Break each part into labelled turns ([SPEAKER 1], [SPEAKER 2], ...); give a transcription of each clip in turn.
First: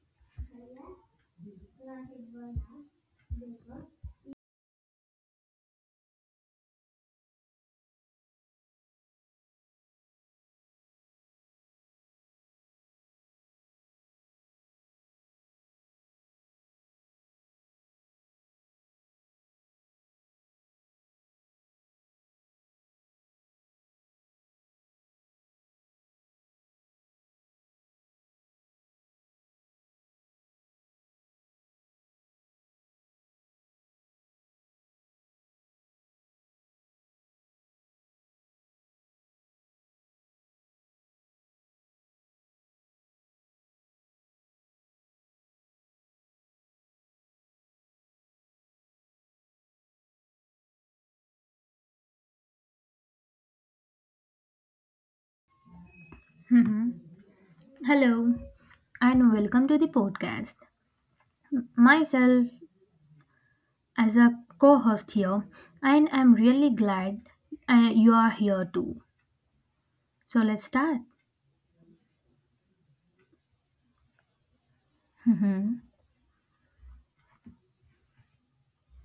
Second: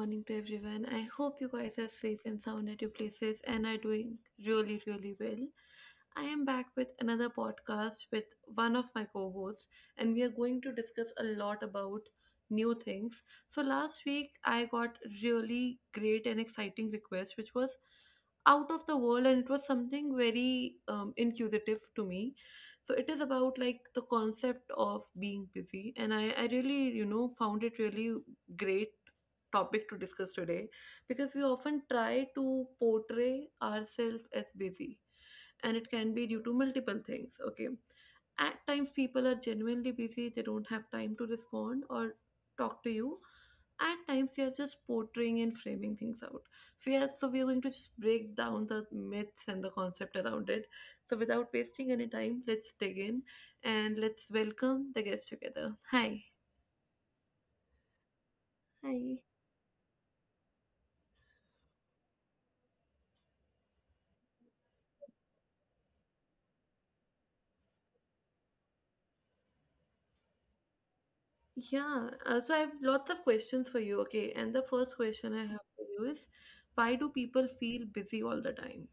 [SPEAKER 1] morning to everyone. I hope you guys are safe and sound at your places and are doing really, really well. I am back with another podcast with one of my co hosts, and we are going to discuss a lot about new things. So, last week I got really great and exciting request, which was out of the world, and it was something very inquisitive to me. So it is about like the concept of being busy, and I really found it really great topic to discuss today, because we often try to portray ourselves as busy, and it can be due to multiple things. Okay, at times people are genuinely busy, they don't have time to respond or talk to you. At times they are just portraying and framing things out. So yes, so we are going to just break down the myths and the concept around it. So without wasting any time, let's dig in and let's welcome the guests together. Hi.
[SPEAKER 2] Mhm. Hello and
[SPEAKER 1] Hi.
[SPEAKER 2] welcome to the podcast. Myself as a co host here, and I'm really glad you are here too. So let's start.
[SPEAKER 1] Yeah, so I have lots of questions for you. Okay, and the first question I have for you is, why do people feel busy all the time?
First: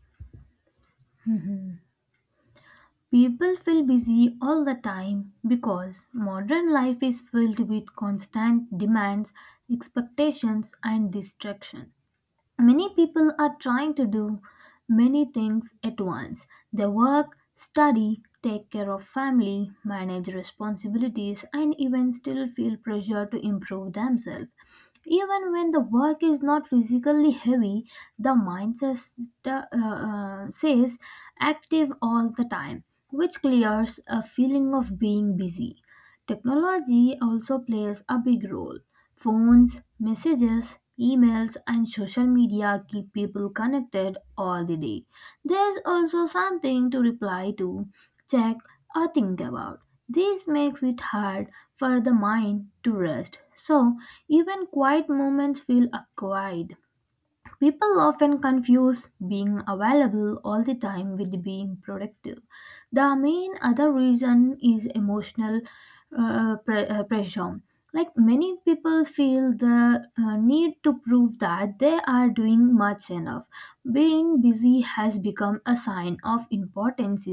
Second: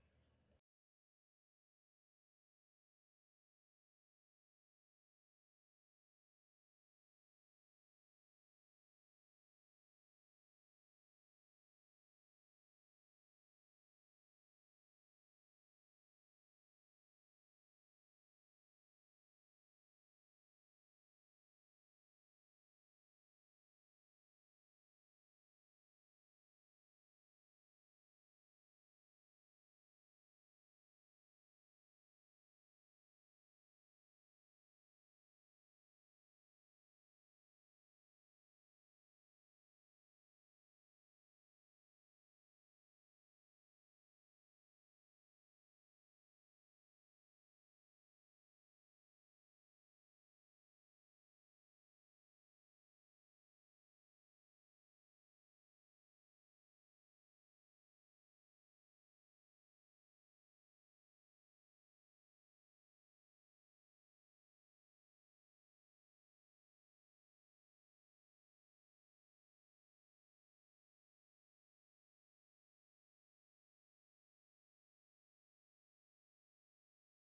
[SPEAKER 2] People feel busy all the time because modern life is filled with constant demands, expectations, and distraction. Many people are trying to do many things at once. They work, study, take care of family, manage responsibilities, and even still feel pressure to improve themselves. Even when the work is not physically heavy, the mind says, says active all the time, which clears a feeling of being busy. Technology also plays a big role. Phones, messages, emails, and social media keep people connected all the day. There's also something to reply to, check, or think about. This makes it hard for the mind to rest. So, even quiet moments feel acquired. People often confuse being available all the time with being productive. The main other reason is emotional pressure. Like many people feel the need to prove that they are doing much enough. Being busy has become a sign of importance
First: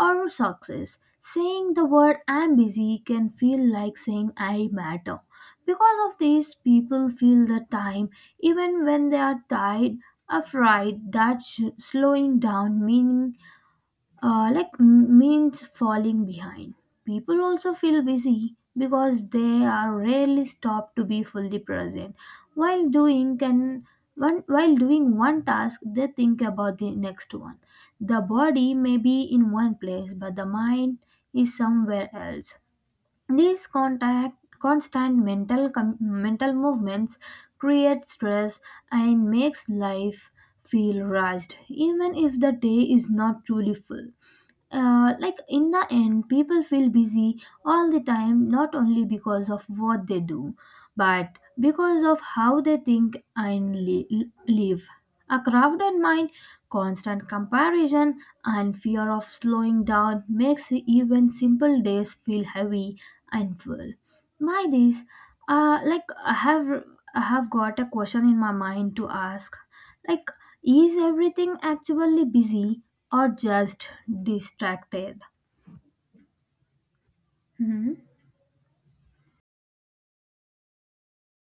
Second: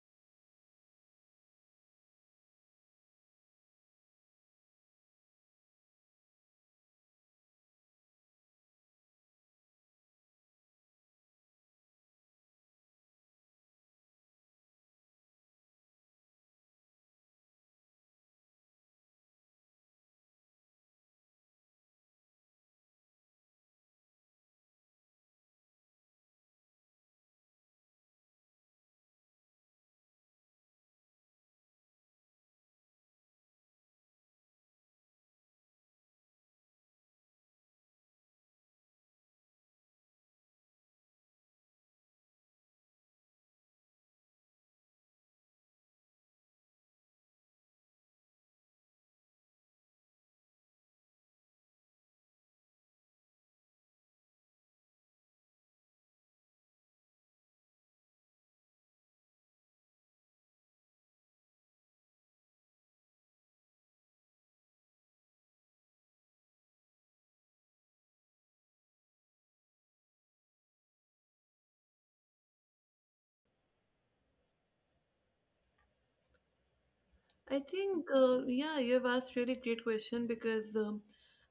[SPEAKER 2] or success. Saying the word I'm busy can feel like saying I matter. Because of this, people feel the time even when they are tired, afraid that slowing down meaning means falling behind. People also feel busy because they are rarely stopped to be fully present. While doing can one while doing one task, they think about the next one. The body may be in one place, but the mind is somewhere else. These constant mental mental movements create stress and makes life feel rushed, even if the day is not truly full. In the end, people feel busy all the time, not only because of what they do, but because of how they think and live. A crowded mind, constant comparison, and fear of slowing down makes even simple days feel heavy and full. By this, uh, like I have, I have got a question in my mind to ask. Like, is everything actually busy or just distracted?
[SPEAKER 1] I
[SPEAKER 2] Hmm.
[SPEAKER 1] think, yeah, you have asked really great question because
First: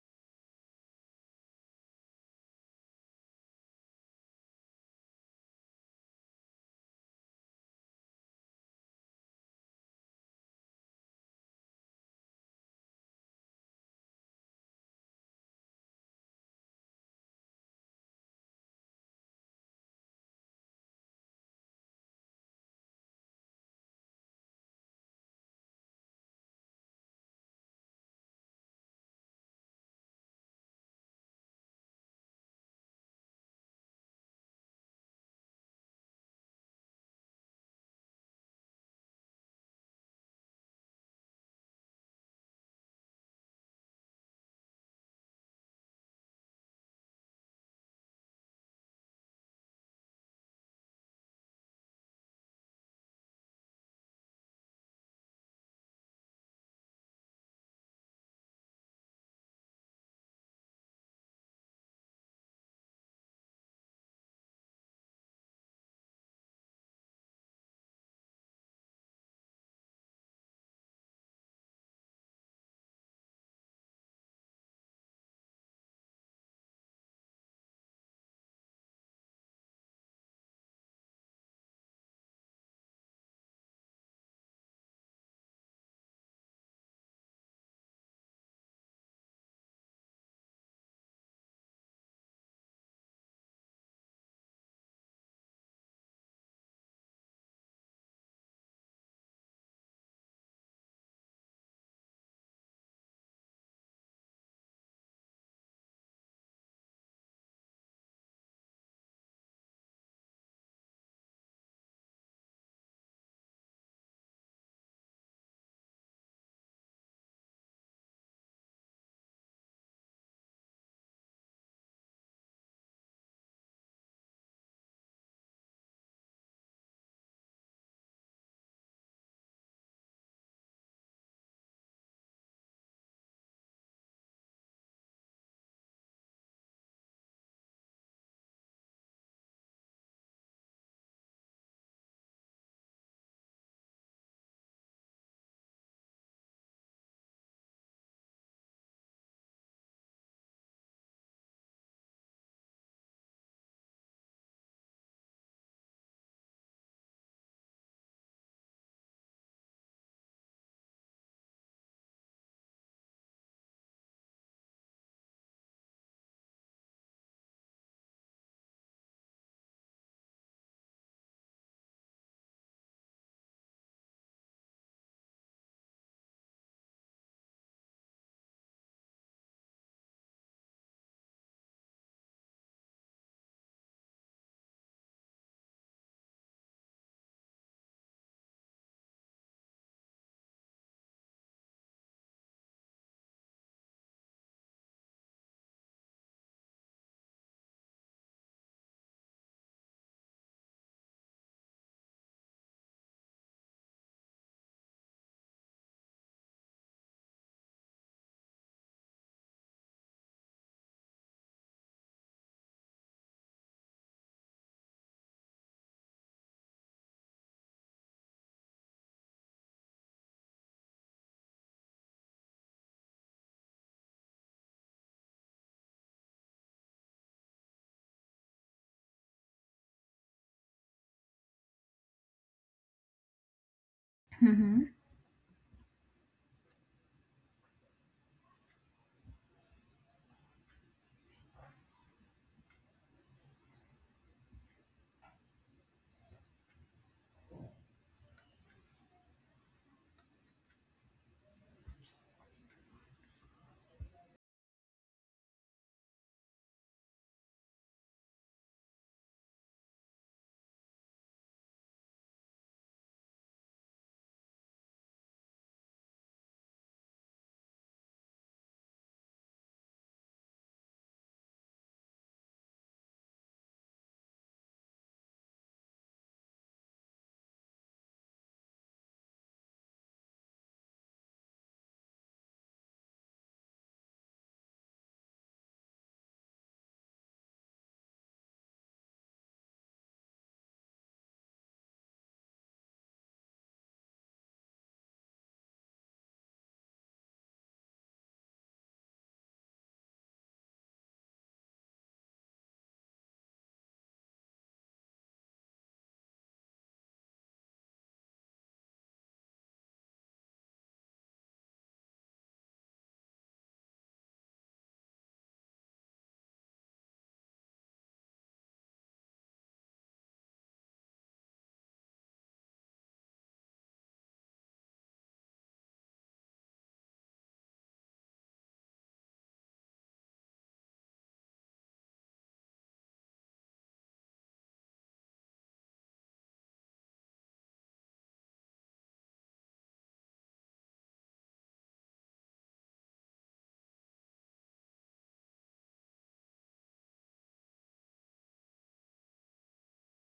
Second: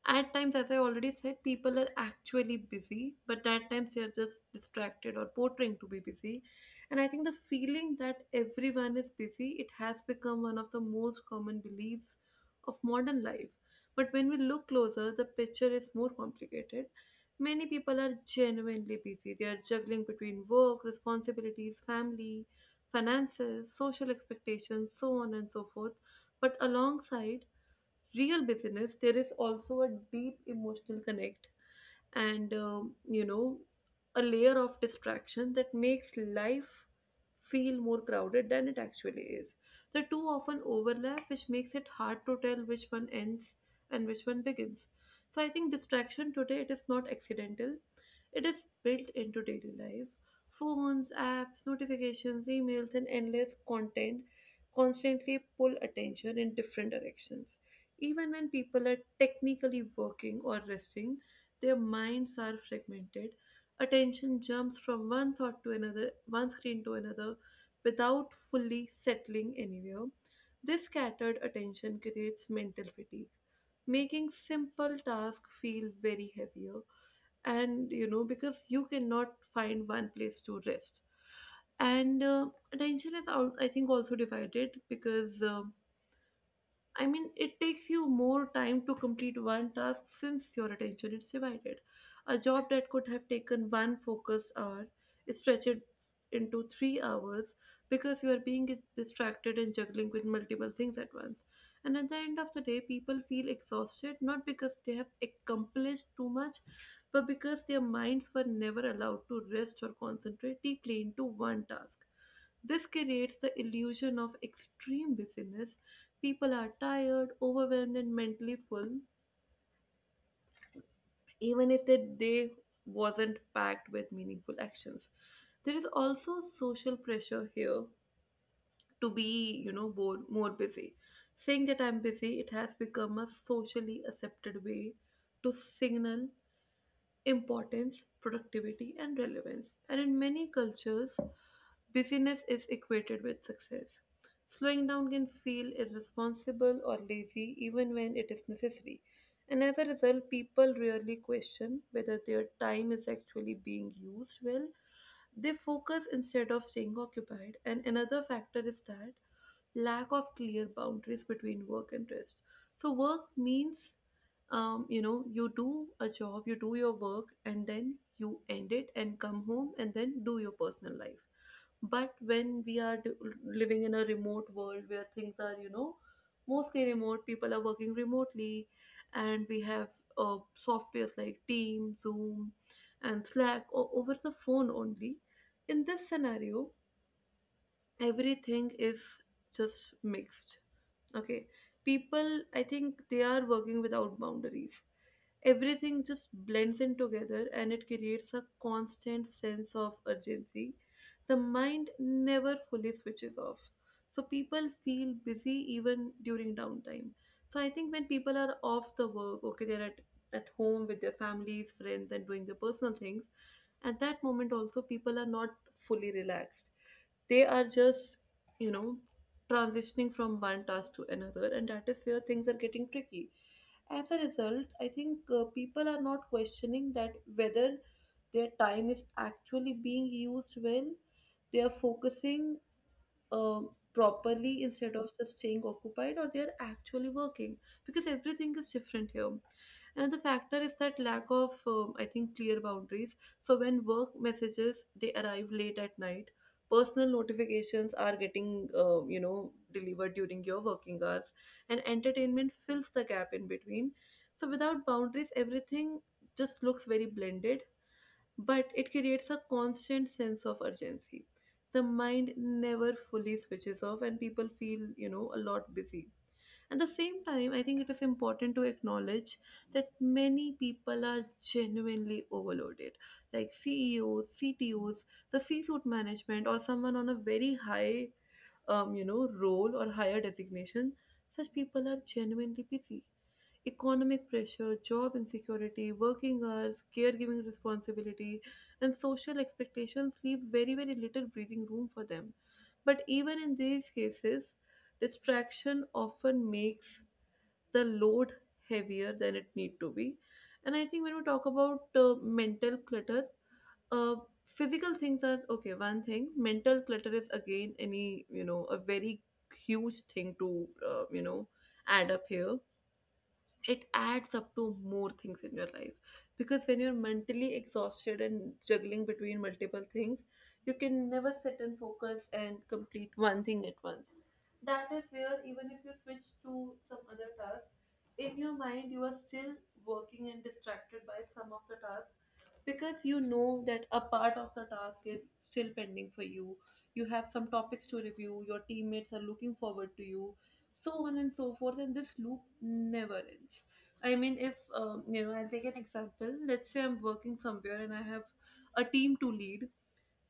[SPEAKER 1] at times, as I already said, people are actually busy, but at times they are just distracted or portraying to be busy. And I think the feeling that everyone is busy, it has become one of the most common beliefs of modern life. But when we look closer, the picture is more complicated. Many people are genuinely busy. They are juggling between work, responsibilities, family, finances, social expectations, so on and so forth. But alongside real busyness, there is also a deep emotional connect, and a layer of distraction that makes life feel more crowded than it actually is. The two often overlap, which makes it hard to tell which one ends and which one begins. So I think distraction today, it is not accidental, it is built into daily life. Phones, apps, notifications, emails, and endless content constantly pull attention in different directions. Even when people are technically working or resting, their minds are fragmented. Attention jumps from one thought to another, one screen to another, without fully settling anywhere. This scattered attention creates mental fatigue, making simple tasks feel very heavier. And you know, because you cannot find one place to rest, and I think also divided because I mean, it takes you more time to complete one task since your attention is divided. A job that could have taken one focused hour is stretched into 3 hours because you are being distracted and juggling with multiple things at once. And at the end of the day, people feel exhausted not because they have accomplished too much, but because their minds were never allowed to rest or concentrate deeply into one task. This creates the illusion of extreme busyness. People are tired, overwhelmed, and mentally full even if the day wasn't packed with meaningful actions. There is also social pressure here to be, more busy. Saying that I'm busy, it has become a socially accepted way to signal importance, productivity, and relevance. And in many cultures, busyness is equated with success. Slowing down can feel irresponsible or lazy even when it is necessary. And as a result, people rarely question whether their time is actually being used well. They focus instead of staying occupied. And another factor is that lack of clear boundaries between work and rest. So, work means you do a job, you do your work, and then you end it and come home and then do your personal life. But when we are living in a remote world where things are, you know, mostly remote, people are working remotely, and we have softwares like Teams, Zoom, and Slack over the phone only. In this scenario, everything is just mixed. Okay, people, I think they are working without boundaries. Everything just blends in together and it creates a constant sense of urgency. The mind never fully switches off, so people feel busy even during downtime. So I think when people are off the work, okay, at home with their families, friends, and doing their personal things, at that moment also people are not fully relaxed. They are just, you know, transitioning from one task to another, and that is where things are getting tricky. As a result, I think people are not questioning that whether their time is actually being used well. They are focusing properly
[SPEAKER 2] Hmm.
[SPEAKER 1] instead of just staying occupied, or they are actually working because everything is different here. Another factor is that lack of, I think, clear boundaries. So when work messages, they arrive late at night, personal notifications are getting, delivered during your working hours, and entertainment fills the gap in between. So without boundaries everything just looks very blended, but it creates a constant sense of urgency. The mind never fully switches off, and people feel, you know, a lot busy. At the same time, I think it is important to acknowledge that many people are genuinely overloaded, like CEOs, CTOs, the C suite management, or someone on a very high, role or higher designation, such people are genuinely busy. Economic pressure, job insecurity, working hours, caregiving responsibility, and social expectations leave very, very little breathing room for them. But even in these cases, distraction often makes the load heavier than it need to be. And I think when we talk about mental clutter, uh, physical things are okay one thing. Mental clutter is again any, you know, a very huge thing to, add up here. It adds up to more things in your life, because when you're mentally exhausted and juggling between multiple things, you can never sit and focus and complete one thing at once. That is where even if you switch to some other task, in your mind you are still working and distracted by some of the tasks, because you know that a part of the task is still pending for you. You have some topics to review, your teammates are looking forward to you, so on and so forth, and this loop never ends. I mean, if, I'll take an example. Let's say I'm working somewhere and I have a team to lead.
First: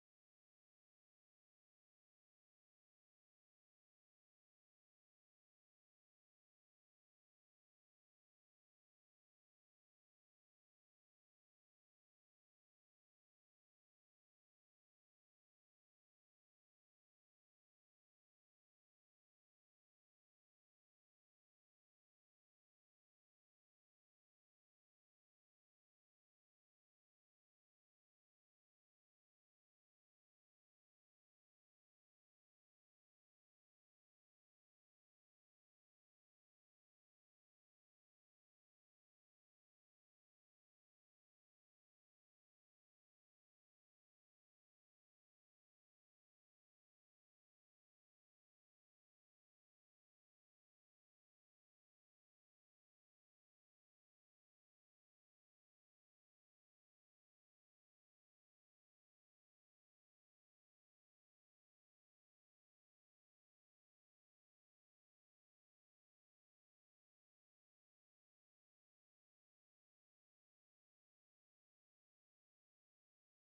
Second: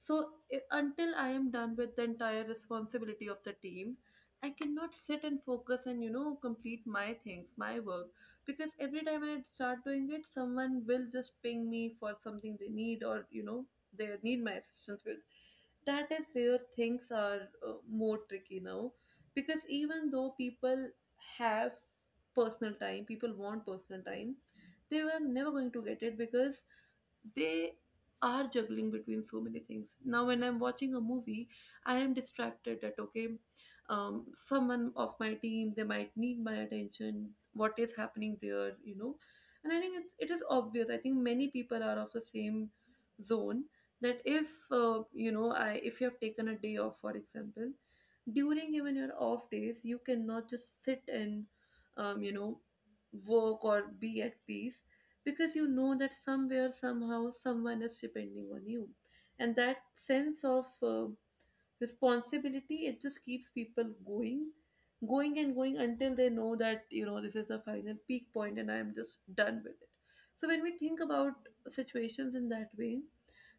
[SPEAKER 1] So until I am done with the entire responsibility of the team, I cannot sit and focus and, you know, complete my things, my work, because every time I start doing it, someone will just ping me for something they need, or you know, they need my assistance with. That is where things are, more tricky now, because even though people have personal time, people want personal time, they were never going to get it because they are juggling between so many things. Now when I'm watching a movie, I am distracted that okay, someone of my team, they might need my attention, what is happening there, you know. And I think it is obvious, I think many people are of the same zone, that if, you know I if you have taken a day off, for example, during even your off days you cannot just sit and, um, you know work or be at peace, because you know that somewhere somehow someone is depending on you, and that sense of uh, responsibility, it just keeps people going, going and going until they know that, you know, this is the final peak point and I am just done with it. So when we think about situations in that way,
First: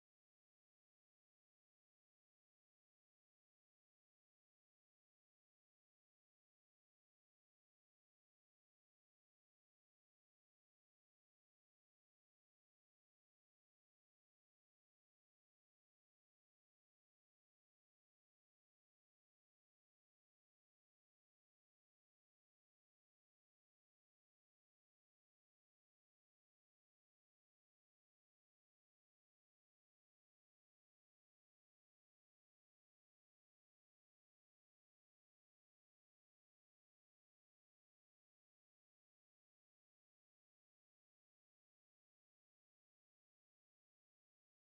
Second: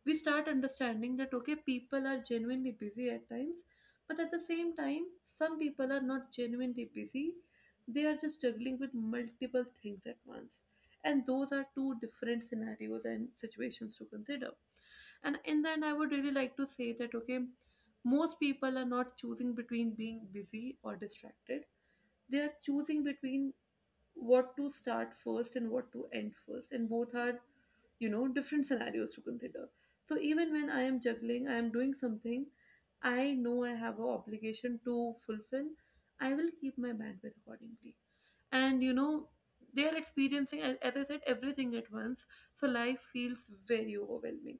[SPEAKER 1] we start understanding that okay, people are genuinely busy at times, but at the same time, some people are not genuinely busy, they are just juggling with multiple things at once. And those are two different scenarios and situations to consider. And in the end, I would really like to say that okay, most people are not choosing between being busy or distracted, they are choosing between what to start first and what to end first, and both are, you know, different scenarios to consider. So even when I am juggling, I am doing something, I know I have an obligation to fulfill, I will keep my bandwidth accordingly, and you know, they are experiencing, as I said, everything at once. So life feels very overwhelming,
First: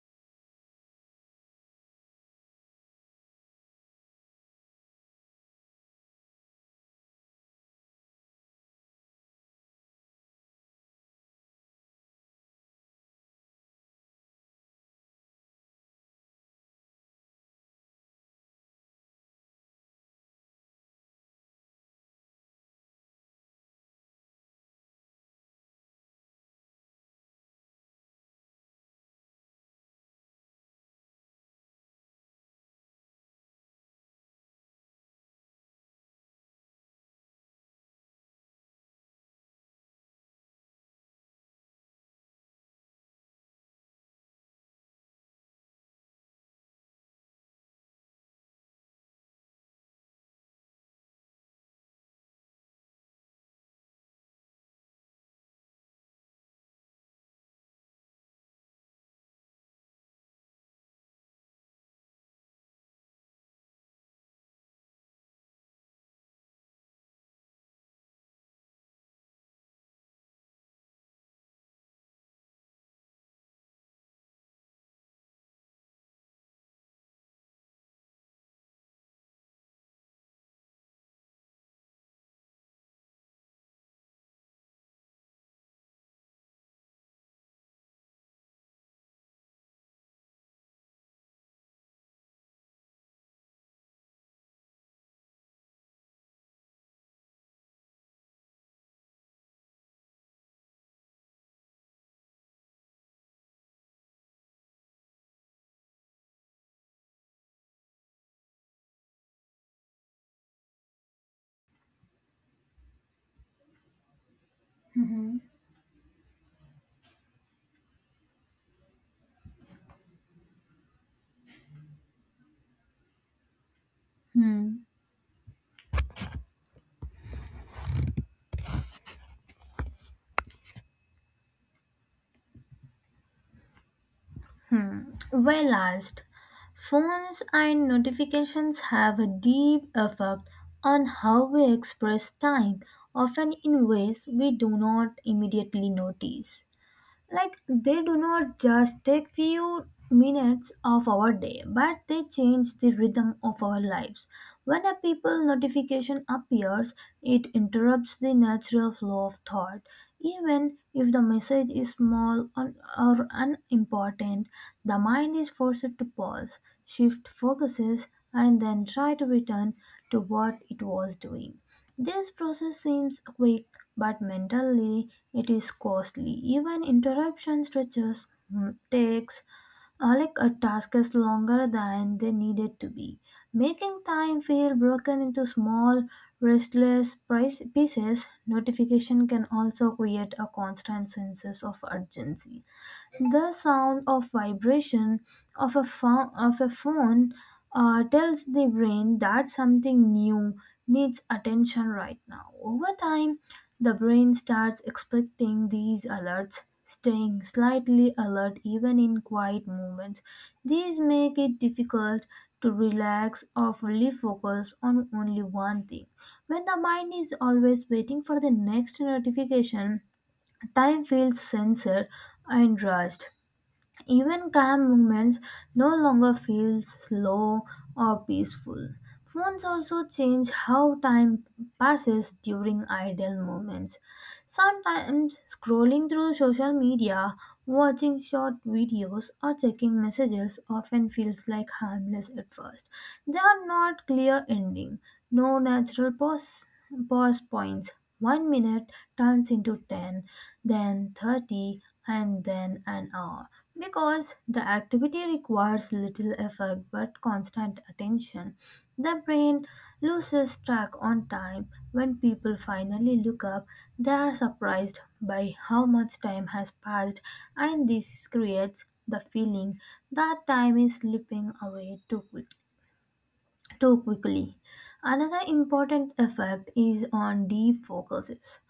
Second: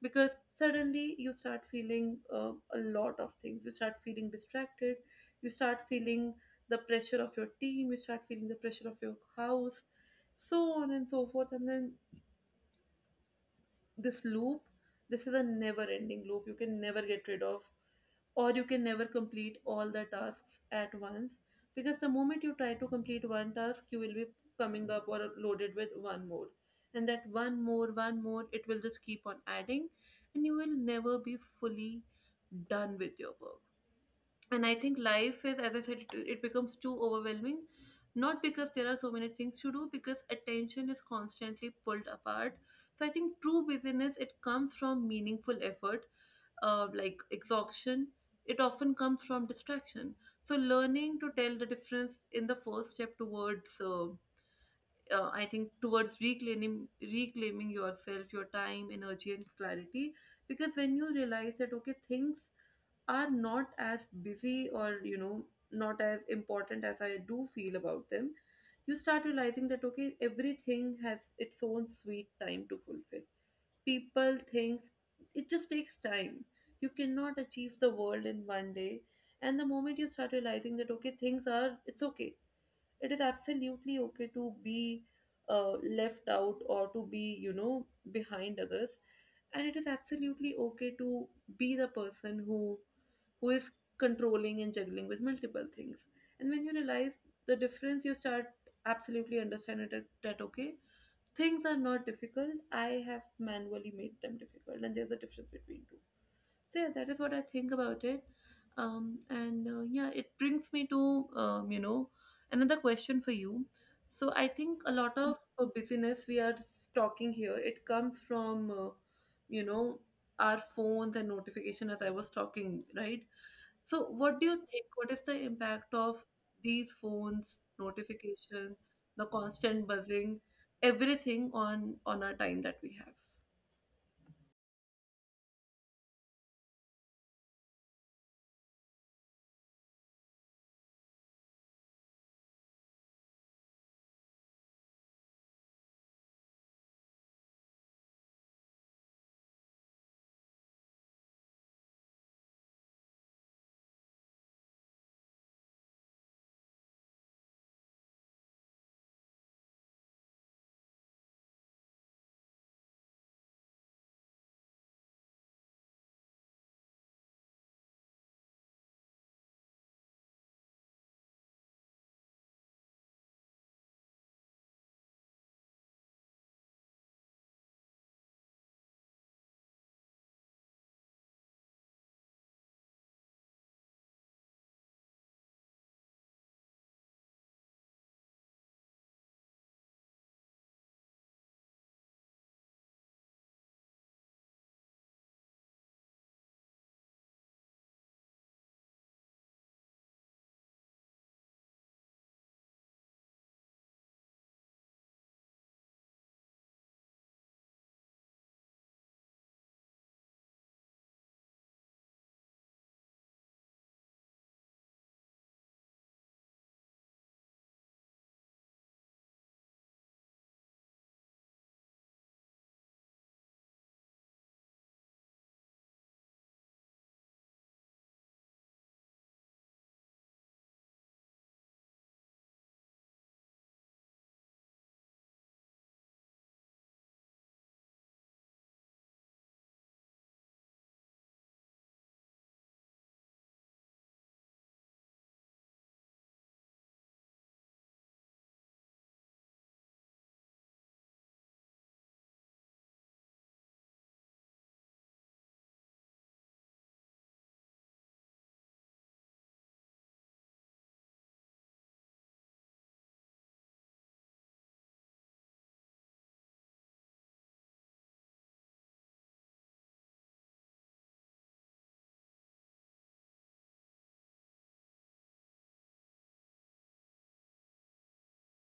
[SPEAKER 1] because suddenly you start feeling, a lot of things, you start feeling distracted, you start feeling the pressure of your team, you start feeling the pressure of your house, so on and so forth. And then this loop, this is a never ending loop. You can never get rid of, or you can never complete all the tasks at once. Because the moment you try to complete one task, you will be coming up or loaded with one more. And that one more, it will just keep on adding, and you will never be fully done with your work. And I think life is, as I said it, it becomes too overwhelming, not because there are so many things to do, because attention is constantly pulled apart. So I think true busyness, it comes from meaningful effort. Like exhaustion, it often comes from distraction. So learning to tell the difference in the first step towards I think, towards reclaiming yourself, your time, energy, and clarity. Because when you realize that, okay, things are not as busy, or not as important as I do feel about them, you start realizing that, okay, everything has its own sweet time to fulfill. People, things, it just takes time. You cannot achieve the world in one day. And the moment you start realizing that, okay, things are, it's okay, it is absolutely okay to be uh, left out, or to be, behind others, and it is absolutely okay to be the person who is controlling and juggling with multiple things. And when you realize the difference, you start absolutely understanding that, that okay, things are not difficult, I have manually made them difficult, and there's a difference between two. So yeah, that is what I think about it. And yeah, it brings me to, another question for you. So I think a lot of
[SPEAKER 2] Hmm.
[SPEAKER 1] busyness we are talking here, it comes from, you know our phones and notification, as I was talking, right? So what do you
[SPEAKER 2] Hmm.
[SPEAKER 1] think? What is the impact of these phones, notification, the constant buzzing, everything on our time that we have?
[SPEAKER 2] Hmm. Well asked. Phones and notifications have a deep effect on how we express time, often in ways we do not immediately notice. Like, they do not just take few minutes of our day, but they change the rhythm of our lives. When a people notification appears, it interrupts the natural flow of thought. Even if the message is small or unimportant, the mind is forced to pause, shift focuses, and then try to return to what it was doing. This process seems quick, but mentally it is costly. Even interruption to takes a task is longer than they needed to be, making time feel broken into small, restless pieces. Notification can also create a constant sense of urgency. The sound of vibration of of a phone tells the brain that something new needs attention right now. Over time, the brain starts expecting these alerts, staying slightly alert even in quiet moments. These make it difficult to relax or fully focus on only one thing. When the mind is always waiting for the next notification, time feels censored and rushed. Even calm moments no longer feel slow or peaceful. Phones also change how time passes during idle moments. Sometimes scrolling through social media, watching short videos, or checking messages often feels like harmless at first. They are not clear ending, no natural pause points. One minute turns into 10, then 30, and then an hour. Because the activity requires little effort but constant attention, the brain loses track on time. When people finally look up, they are surprised by how much time has passed, and this creates the feeling that time is slipping away too quickly. Another important effect is on deep focuses.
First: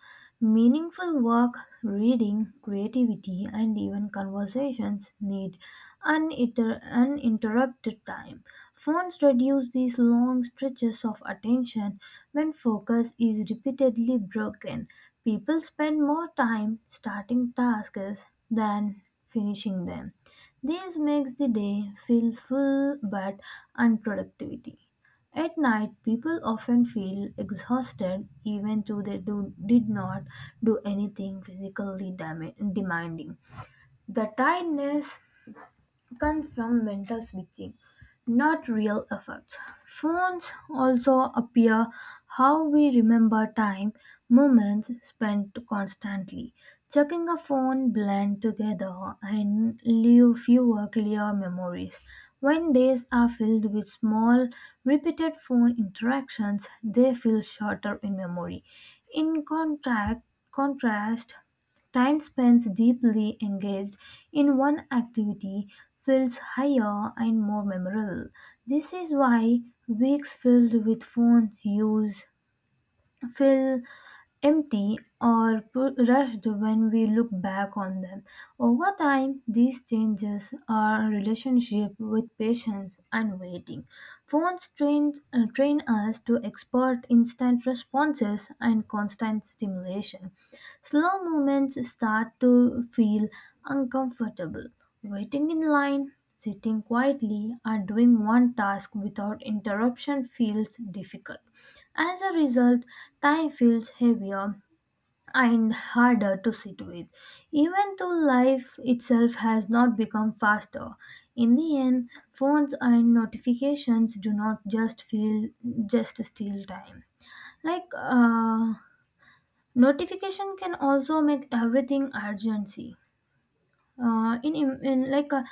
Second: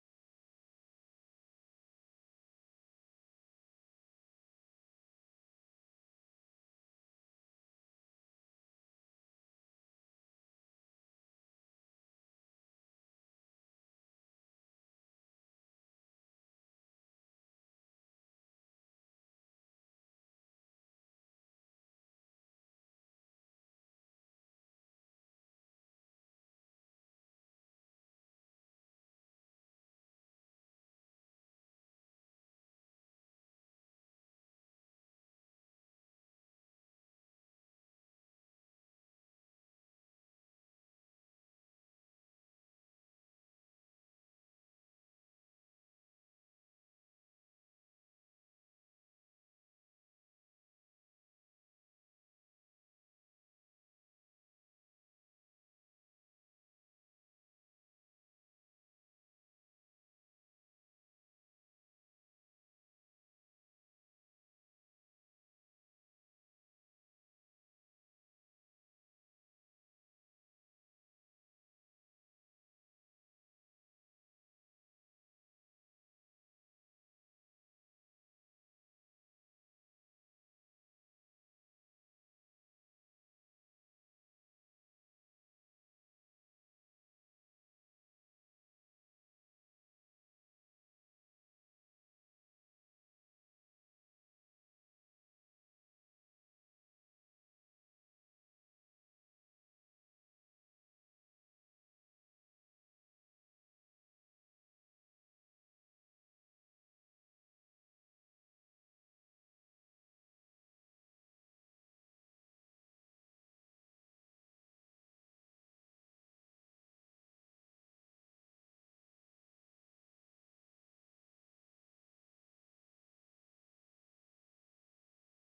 [SPEAKER 2] Meaningful work, reading, creativity, and even conversations need uninterrupted time. Phones reduce these long stretches of attention when focus is repeatedly broken. People spend more time starting tasks than finishing them. This makes the day feel full but unproductivity. At night, people often feel exhausted even though they did not do anything physically demanding. The tiredness come from mental switching, not real efforts. Phones also appear how we remember time, moments spent constantly. Checking a phone blend together and leave fewer clear memories. When days are filled with small, repeated phone interactions, they feel shorter in memory. In contrast, time spent deeply engaged in one activity feels higher and more memorable. This is why weeks filled with phone use feel empty or rushed when we look back on them. Over time, these changes our relationship with patience and waiting. Phones train us to expect instant responses and constant stimulation. Slow movements start to feel uncomfortable. Waiting in line, sitting quietly, or doing one task without interruption feels difficult. As a result, time feels heavier and harder to sit with, even though life itself has not become faster. In the end, phones and notifications do not just steal time. like uh, Notification can also make everything urgency in like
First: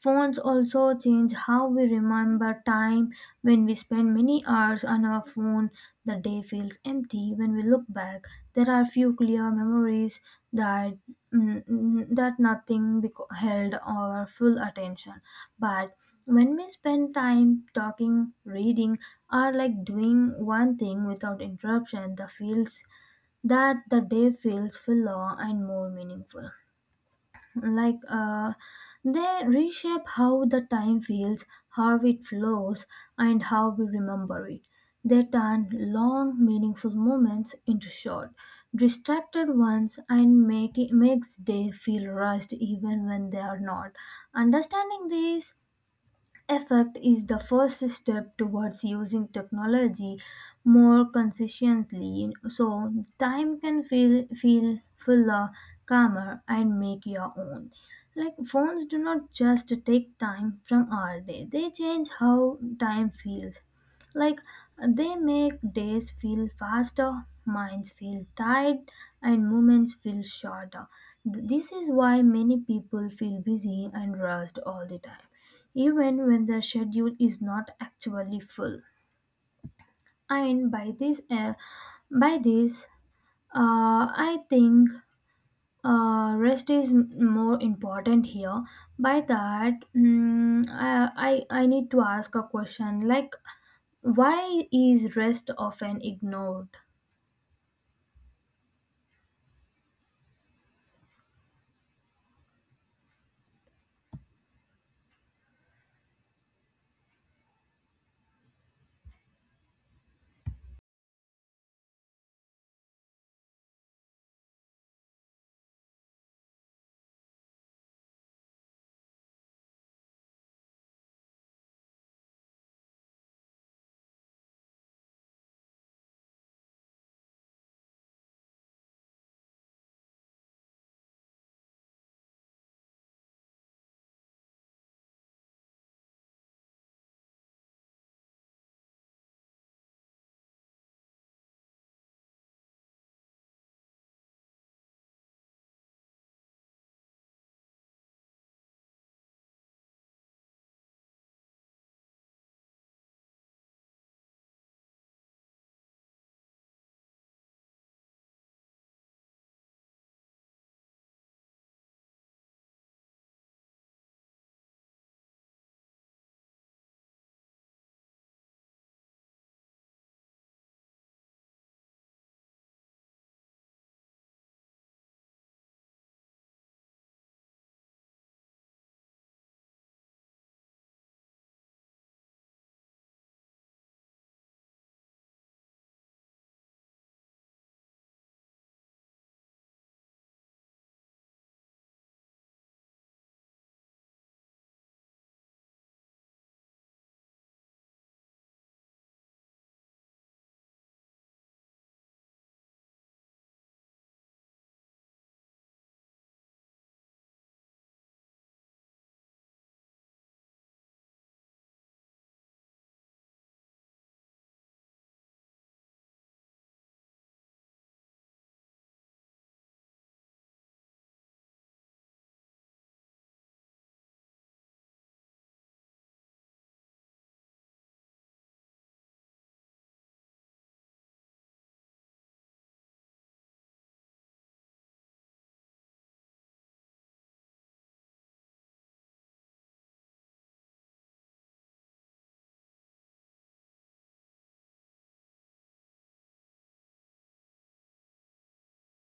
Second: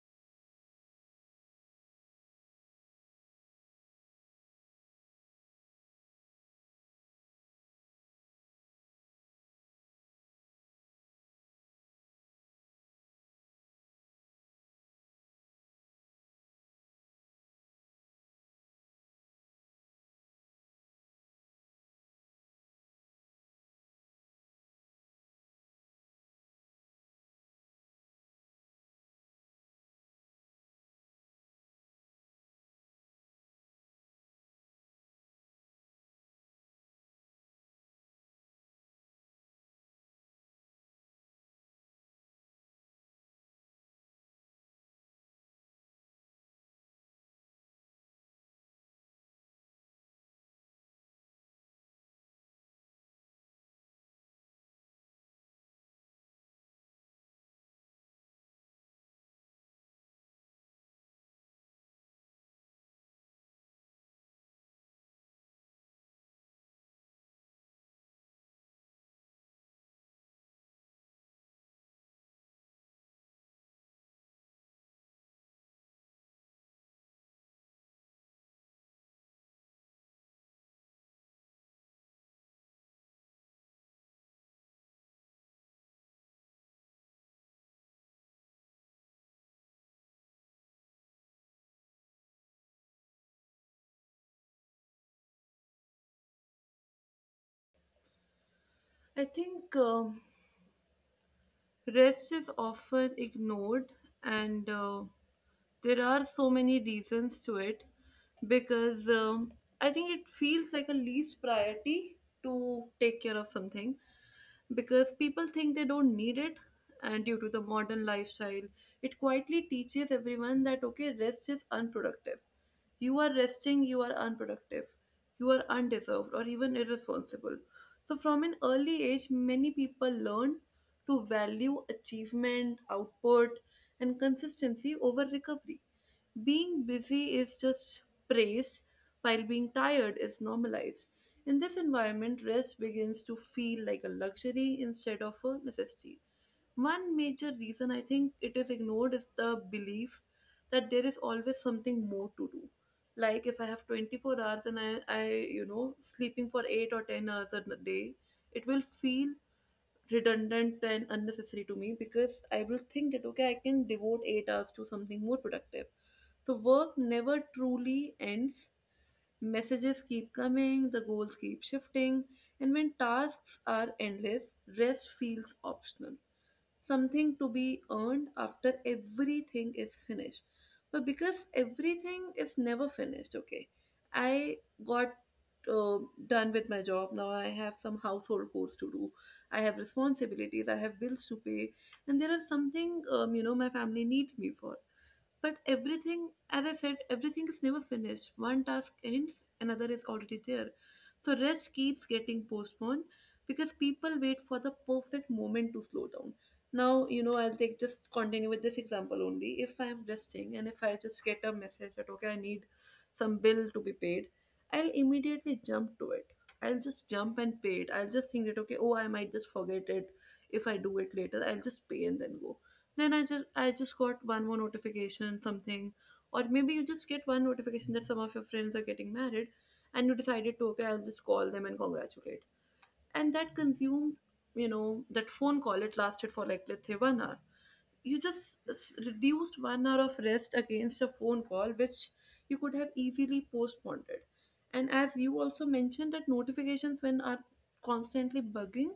[SPEAKER 2] phones also change how we remember time. When we spend many hours on our phone, the day feels empty when we look back. There are few clear memories that that nothing beco- held our full attention. But when we spend time talking, reading, or like doing one thing without interruption, the day feels fuller and more meaningful. Like uh, they reshape how the time feels, how it flows, and how we remember it. They turn long, meaningful moments into short, distracted ones and makes day feel rushed even when they are not. Understanding this effort is the first step towards using technology more conscientiously, so time can feel fuller, calmer, and make your own. Like phones do not just take time from our day; they change how time feels. Like they make days feel faster, minds feel tired, and moments feel shorter. This is why many people feel busy and rushed all the time even when the schedule is not actually full. And by this, I think rest is more important here. By that, I need to ask a question like, why is rest often ignored?
[SPEAKER 1] I think. Rest is often ignored, and there are so many reasons to it, because I think it feels like a least priority to take care of something, because people think they don't need it. And due to the modern lifestyle, it quietly teaches everyone that, okay, rest is unproductive. You are resting, you are unproductive, you are undeserved, or even irresponsible. So, from an early age, many people learn to value achievement, output, and consistency over recovery. Being busy is just praised, while being tired is normalized. In this environment, rest begins to feel like a luxury instead of a necessity. One major reason I think it is ignored is the belief that there is always something more to do. Like if I have 24 hours and I, sleeping for 8 or 10 hours a day, it will feel redundant and unnecessary to me, because I will think that, okay, I can devote 8 hours to something more productive. So work never truly ends. Messages keep coming, the goals keep shifting, and when tasks are endless, rest feels optional, something to be earned after everything is finished. But because everything is never finished, okay, I got uh, done with my job. Now I have some household chores to do. I have responsibilities. I have bills to pay, and there are something my family needs me for. But everything, as I said, everything is never finished. One task ends, another is already there. So rest keeps getting postponed because people wait for the perfect moment to slow down. Now, I'll take just continue with this example only. If I'm resting and if I just get a message that, okay, I need some bill to be paid, I'll immediately jump to it. I'll just jump and pay it. I'll just think that, okay, oh, I might just forget it if I do it later. I'll just pay and then go. Then I just got one more notification, something. Or maybe you just get one notification that some of your friends are getting married, and you decided to, okay, I'll just call them and congratulate. And that consumed, that phone call, it lasted for like, let's say, 1 hour. You just reduced 1 hour of rest against a phone call which you could have easily postponed it. And as you also mentioned, that notifications when are constantly bugging,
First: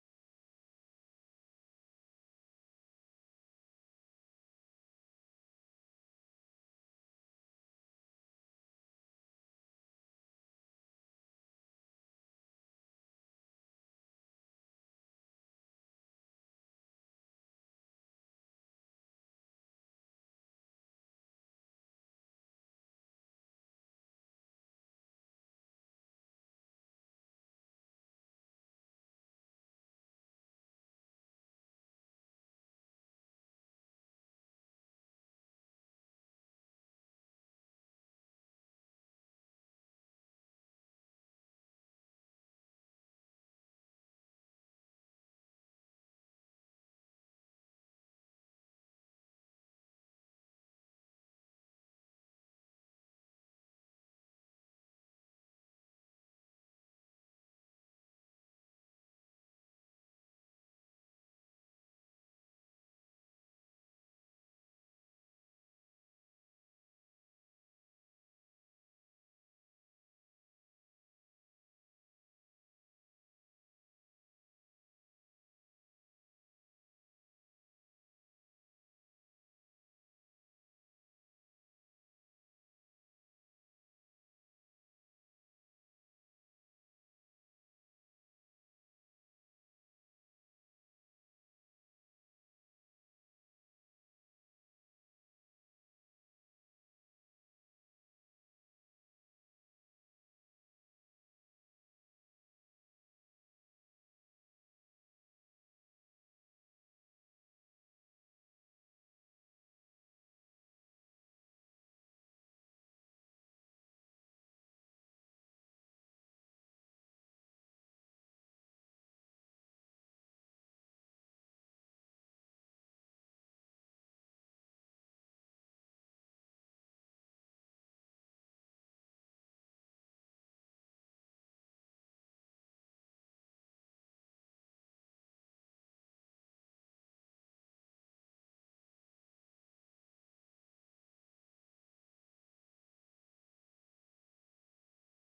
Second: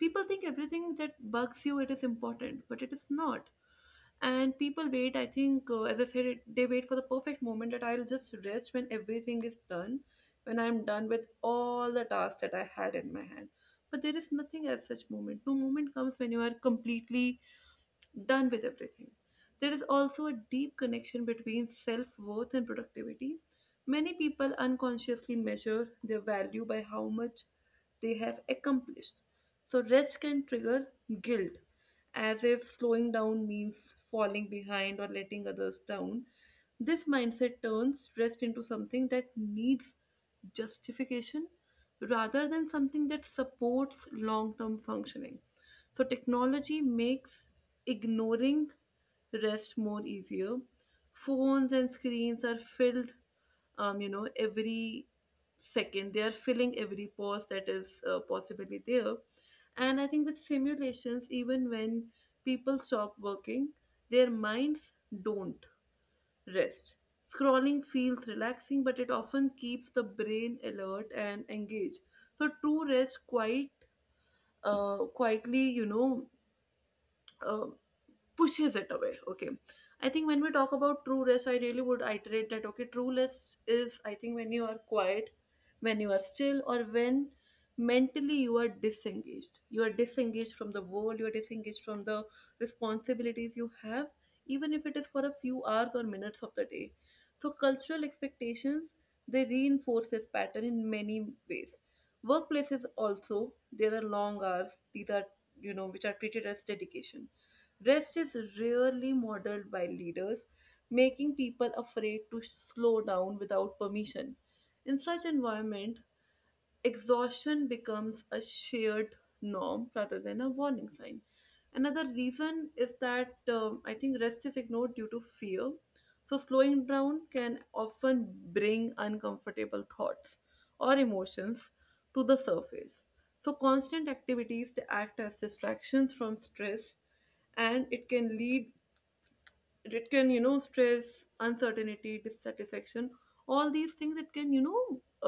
[SPEAKER 1] people think everything that bugs you it is important, but it is not. And people wait, I think, as I said it, they wait for the perfect moment that I'll just rest when everything is done, when I'm done with all the tasks that I had in my hand. But there is nothing as such moment, no moment comes when you are completely done with everything. There is also a deep connection between self worth and productivity. Many people unconsciously measure their value by how much they have accomplished. So, rest can trigger guilt, as if slowing down means falling behind or letting others down. This mindset turns rest into something that needs justification rather than something that supports long term functioning. So, technology makes ignoring rest more easier. Phones and screens are filled, every second. They are filling every pause that is possibly there. And I think with simulations, even when people stop working, their minds don't rest. Scrolling feels relaxing, but it often keeps the brain alert and engaged. So true rest quite quietly, uh, pushes it away. Okay, I think when we talk about true rest, I really would iterate that, okay, true rest is, I think, when you are quiet, when you are still, or when mentally you are disengaged, you are disengaged from the world, you are disengaged from the responsibilities you have, even if it is for a few hours or minutes of the day. So cultural expectations, they reinforce this pattern in many ways. Workplaces also, there are long hours, these are, which are treated as dedication. Rest is rarely modeled by leaders, making people afraid to slow down without permission. In such environment, exhaustion becomes a shared norm rather than a warning sign. Another reason is that, I think, rest is ignored due to fear. So slowing down can often bring uncomfortable thoughts or emotions to the surface. So constant activities, they act as distractions from stress, and it can lead, it can, stress, uncertainty, dissatisfaction, all these things, it can, you know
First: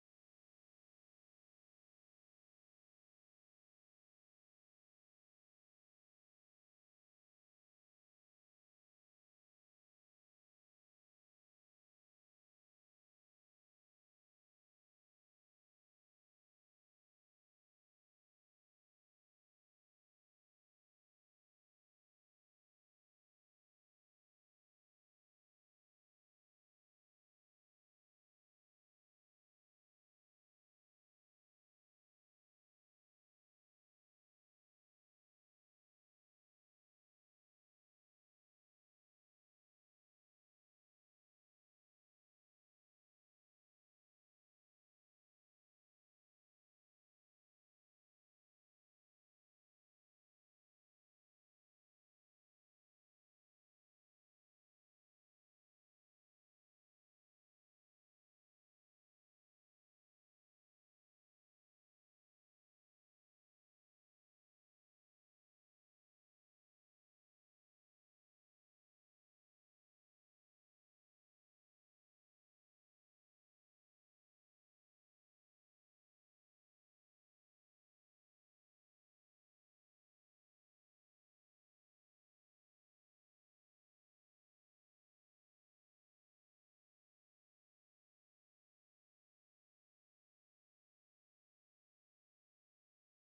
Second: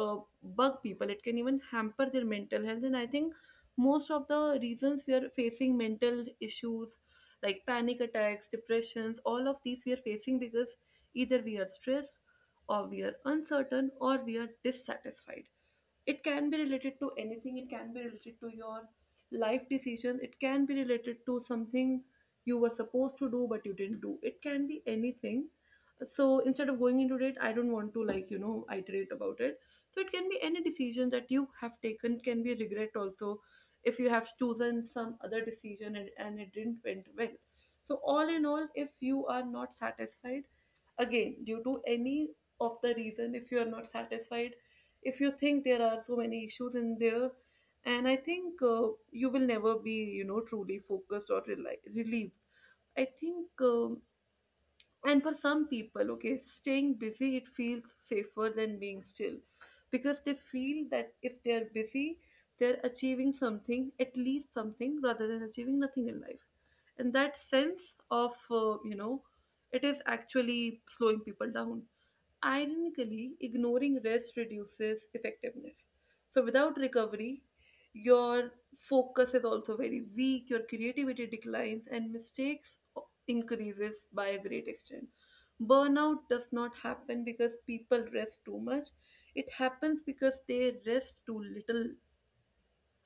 [SPEAKER 1] uh, bug people, it can even hamper their mental health. And I think most of the reasons we are facing mental issues like panic attacks, depressions, all of these, we are facing because either we are stressed, or we are uncertain, or we are dissatisfied. It can be related to anything, it can be related to your life decision, it can be related to something you were supposed to do but you didn't do, it can be anything. So instead of going into it, I don't want to, like, iterate about it. So it can be any decision that you have taken. It can be regret also, if you have chosen some other decision, and it didn't went well. So all in all, if you are not satisfied, again due to any of the reason, if you are not satisfied, if you think there are so many issues in there, and I think, you will never be, truly focused or relieved, I think. And for some people, okay, staying busy, it feels safer than being still, because they feel that if they are busy, they're achieving something, at least something, rather than achieving nothing in life. And that sense of, it is actually slowing people down. Ironically, ignoring rest reduces effectiveness. So, without recovery, your focus is also very weak, your creativity declines, and mistakes increases by a great extent. Burnout does not happen because people rest too much. It happens because they rest too little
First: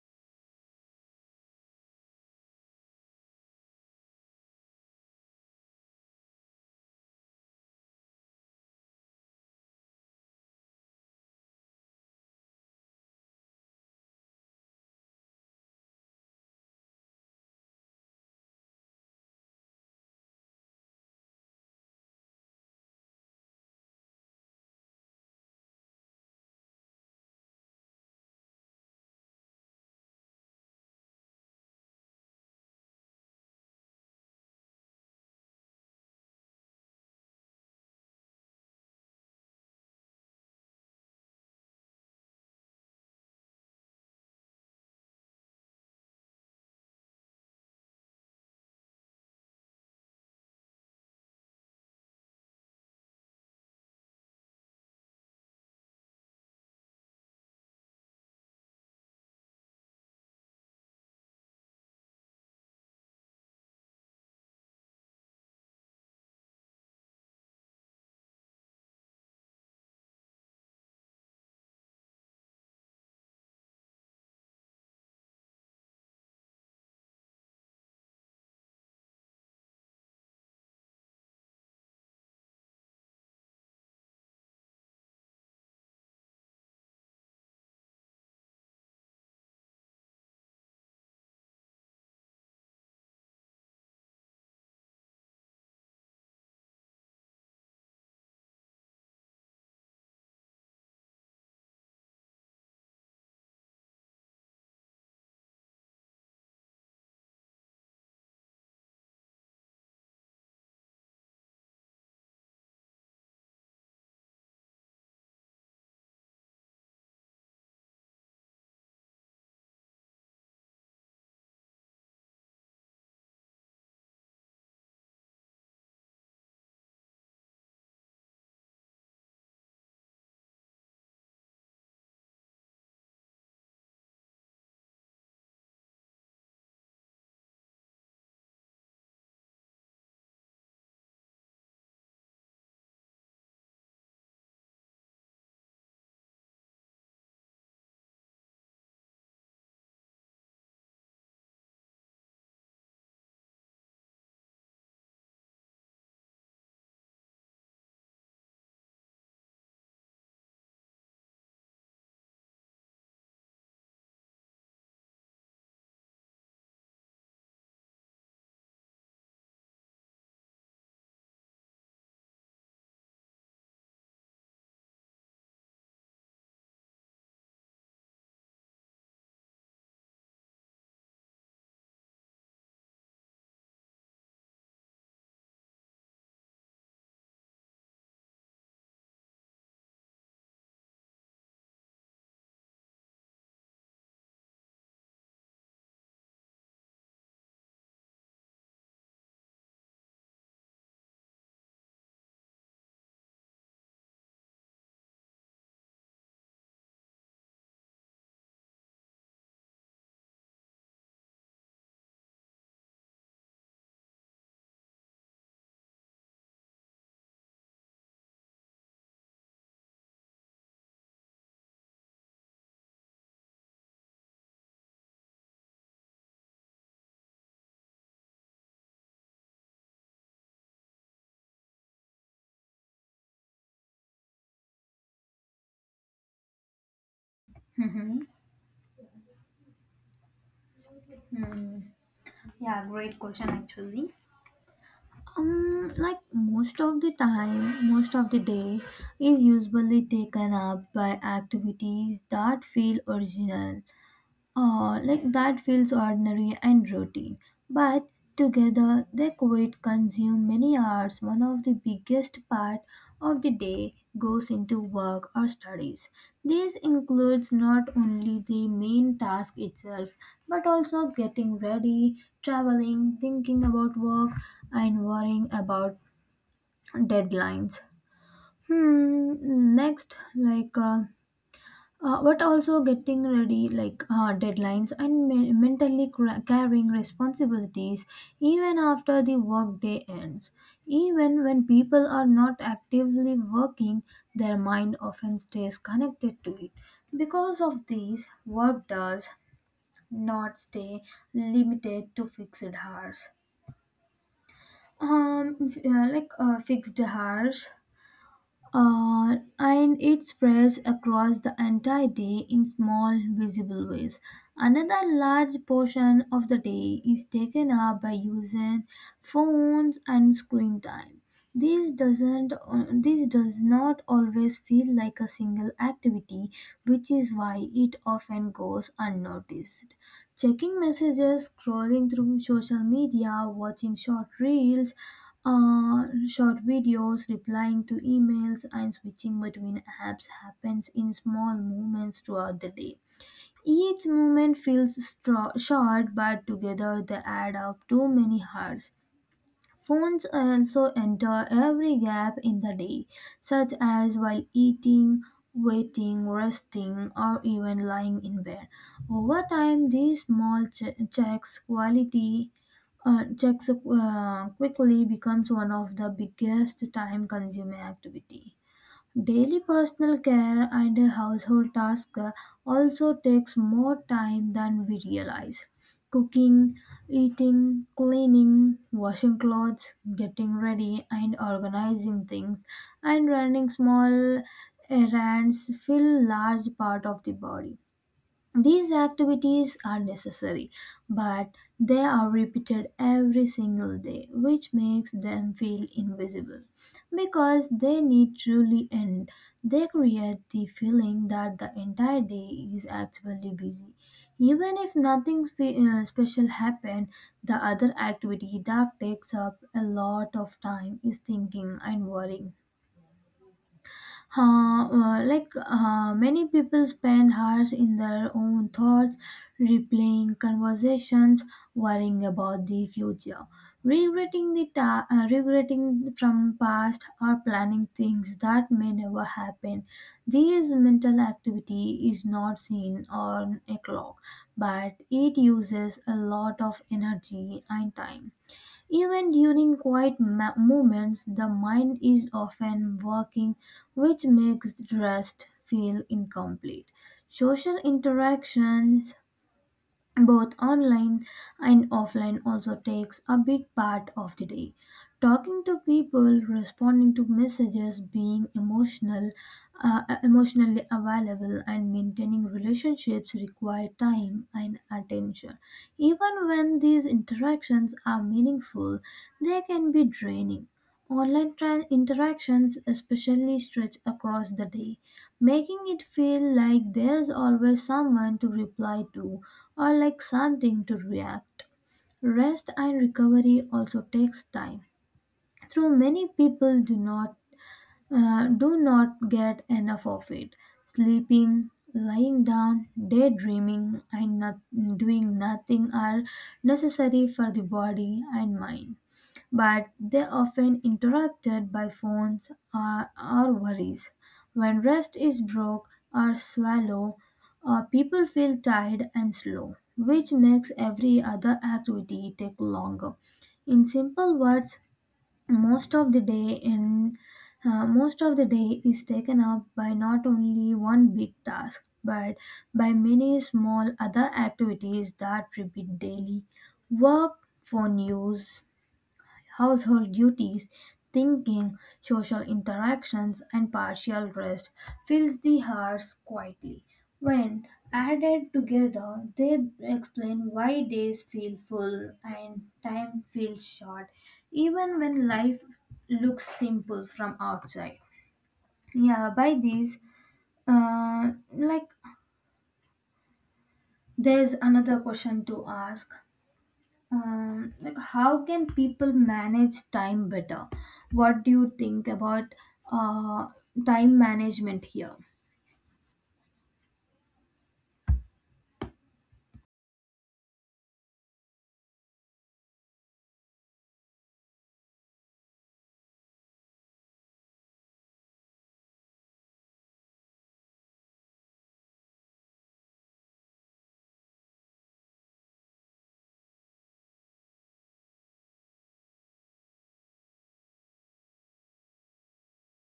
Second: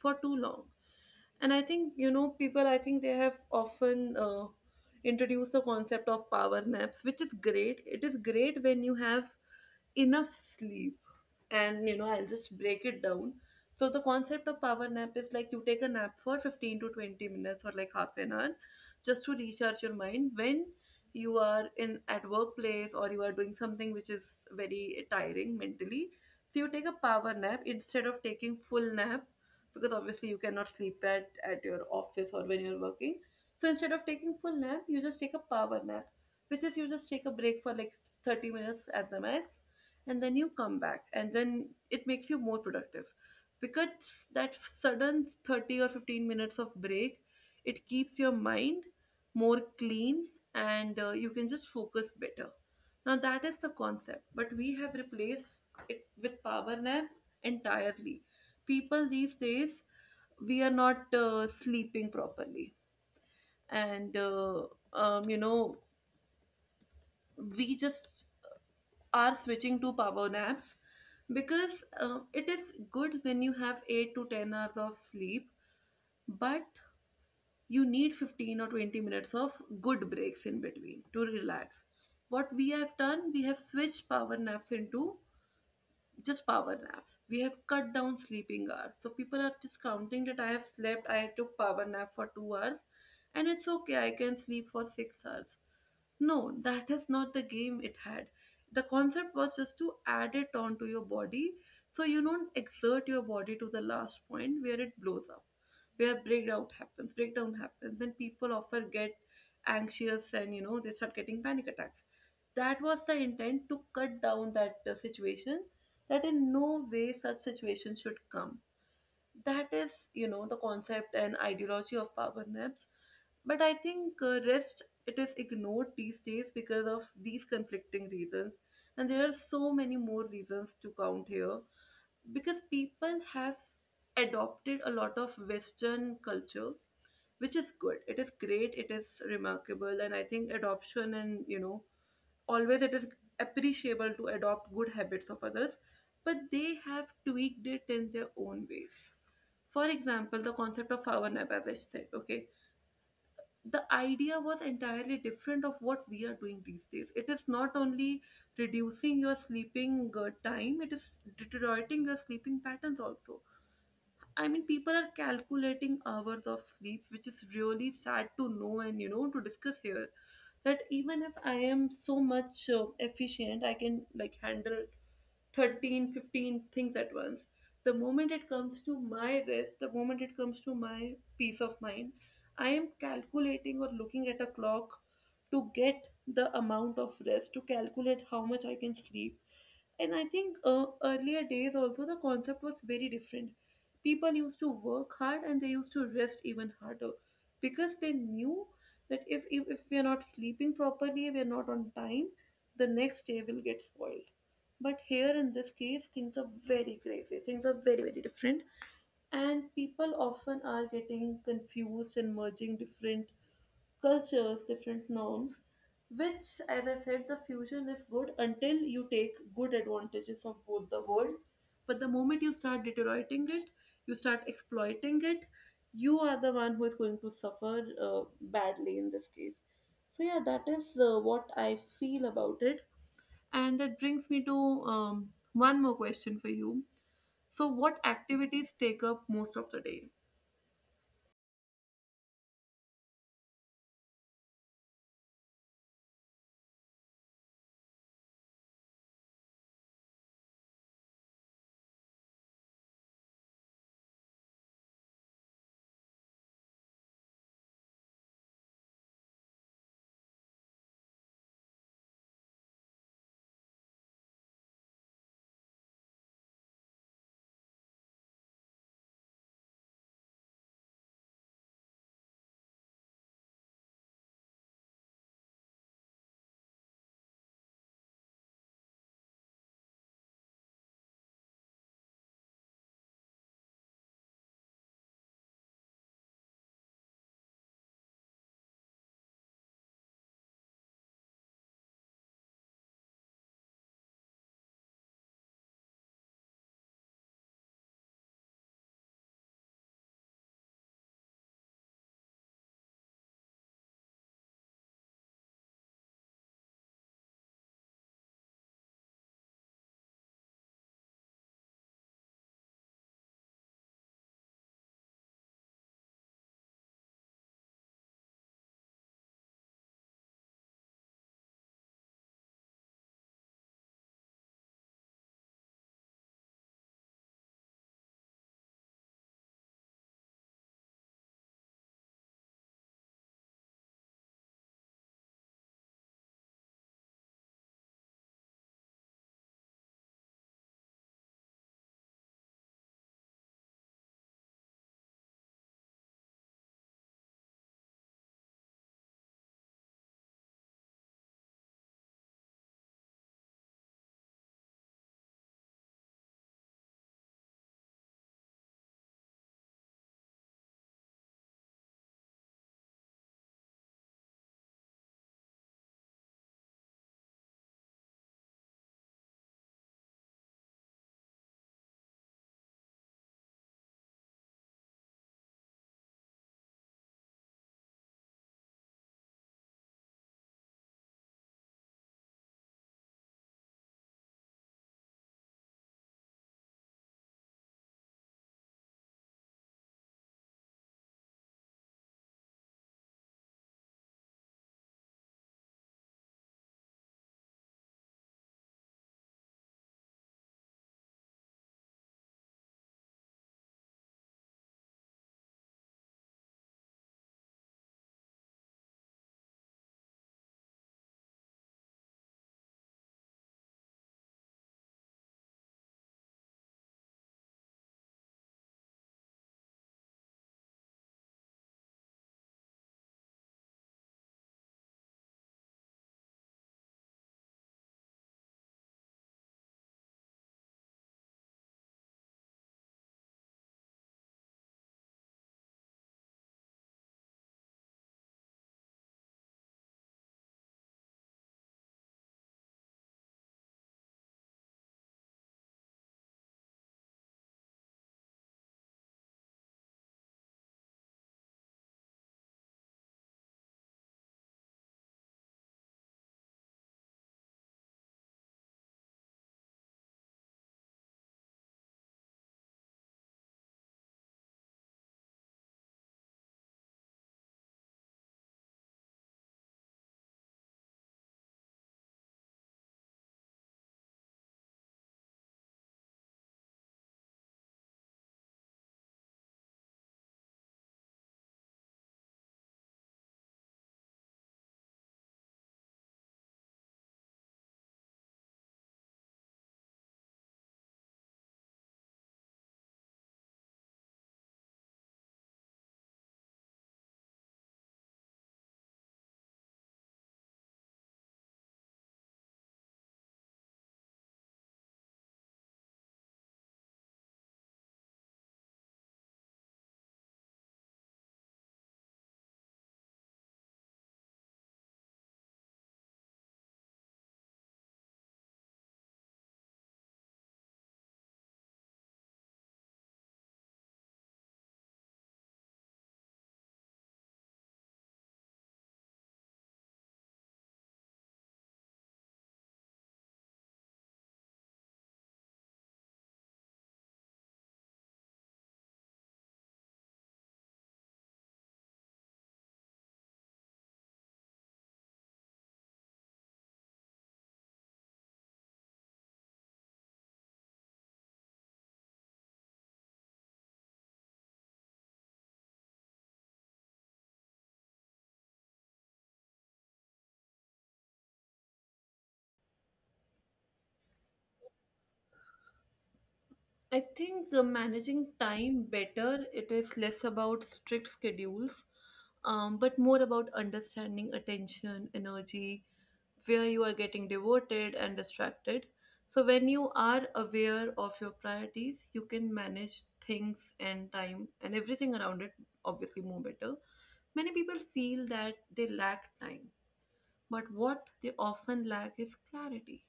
[SPEAKER 1] for too long. And I think people, I think they have often introduced the concept of power naps, which is great. It is great when you have enough sleep. And I'll just break it down. So the concept of power nap is like you take a nap for 15 to 20 minutes or like half an hour, just to recharge your mind when you are in at workplace or you are doing something which is very tiring mentally. So you take a power nap instead of taking full nap, because obviously you cannot sleep at your office or when you're working. So instead of taking full nap, you just take a power nap, which is you just take a break for like 30 minutes at the max, and then you come back, and then it makes you more productive, because that sudden 30 or 15 minutes of break, it keeps your mind more clean, and you can just focus better. Now that is the concept, but we have replaced it with power nap entirely. People these days, we are not sleeping properly. And um, you know we just are switching to power naps, because it is good when you have 8 to 10 hours of sleep, but you need 15 or 20 minutes of good breaks in between to relax. What we have done, we have switched power naps into just power naps. We have cut down sleeping hours. So people are just counting that I have slept, I took power nap for 2 hours, and it's okay, I can sleep for 6 hours. No, that is not the game it had. The concept was just to add it on to your body, so you don't exert your body to the last point where it blows up, where breakdown happens, and people often get anxious, and they start getting panic attacks. That was the intent, to cut down that situation, that in no way such situation should come. That is, the concept and ideology of power naps. But I think rest, it is ignored these days because of these conflicting reasons, and there are so many more reasons to count here, because people have adopted a lot of Western culture, which is good, it is great, it is remarkable. And I think adoption, and always it is appreciable to adopt good habits of others, but they have tweaked it in their own ways. For example, the concept of power nap, as I said, okay, the idea was entirely different of what we are doing these days. It is not only reducing your sleeping time, it is deteriorating your sleeping patterns also. I mean, people are calculating hours of sleep, which is really sad to know, and to discuss here. That even if I am so much efficient, I can like handle 13 15 things at once, the moment it comes to my rest, the moment it comes to my peace of mind, I am calculating or looking at a clock to get the amount of rest, to calculate how much I can sleep. And I think earlier days also the concept was very different. People used to work hard and they used to rest even harder, because they knew that if we are not sleeping properly, we are not on time, the next day will get spoiled. But here in this case, things are very crazy. Things are very, very different. And people often are getting confused and merging different cultures, different norms, which, as I said, the fusion is good until you take good advantages of both the world. But the moment you start deteriorating it, you start exploiting it, you are the one who is going to suffer badly in this case. So, yeah, that is what I feel about it. And that brings me to one more question for you. So, what
[SPEAKER 2] Mm-hmm.
[SPEAKER 1] activities take up most of the day?
[SPEAKER 2] Yeah, great question actually. Most of the time, most of the day is usually taken up by activities that feel original. Oh, like that feels ordinary and routine. But together they quite consume many hours. One of the biggest part of the day goes into work or studies. This includes not only the main task itself, but also getting ready, traveling, thinking about work, and worrying about deadlines. Hmm, next, but also getting ready like deadlines and mentally carrying responsibilities even after the workday ends, even when people are not actively working, their mind often stays connected to it. Because of these, work does not stay limited to fixed hours, fixed hours, and it spreads across the entire day in small, visible ways. Another large portion of the day is taken up by using phones and screen time. This does not always feel like a single activity, which is why it often goes unnoticed. Checking messages, scrolling through social media, watching short reels, short videos, replying to emails, and switching between apps happens in small moments throughout the day. Each moment feels short, but together they add up to many hours. Phones also enter every gap in the day, such as while eating, waiting, resting, or even lying in bed. Over time, these small checks quickly becomes one of the biggest time consuming activity. Daily personal care and household tasks also takes more time than we realize. Cooking, eating, cleaning, washing clothes, getting ready and organizing things, and running small errands fill large part of the body. These activities are necessary, but they are repeated every single day, which makes them feel invisible. Because they need truly end, they create the feeling that the entire day is actually busy. Even if nothing special happened, the other activity that takes up a lot of time is thinking and worrying. Many people spend hours in their own thoughts, replaying conversations, worrying about the future, regretting from past, or planning things that may never happen. This mental activity is not seen on a clock, but it uses a lot of energy and time. Even during quiet moments, the mind is often working, which makes rest feel incomplete. Social interactions both online and offline also takes a big part of the day, talking to people, responding to messages, being emotional, emotionally available, and maintaining relationships require time and attention. Even when these interactions are meaningful, they can be draining. Interactions especially stretch across the day, making it feel like there's always someone to reply to or like something to react. Rest and recovery also takes time, though many people do not get enough of it. Sleeping, lying down, daydreaming, and not, doing nothing are necessary for the body and mind, but they're often interrupted by phones or worries. When rest is broke or swallow, people feel tired and slow, which makes every other activity take longer. In simple words, most of the day in most of the day is taken up by not only one big task but by many small other activities that repeat daily: work, phone use, household duties, thinking, social interactions, and partial rest fills the hours quietly. When added together, they explain why days feel full and time feels short, even when life looks simple from outside. Yeah, by these, uh, like there's another question to ask. Like, how can people manage time better? What do you think about uh, time management here?
[SPEAKER 1] I think managing time better, it is less about strict schedules, but more about understanding attention, energy, where you are getting devoted and distracted. So, when you are aware of your priorities, you can manage things and time and everything around it obviously more better. Many people feel that they lack time. But what they often lack is clarity.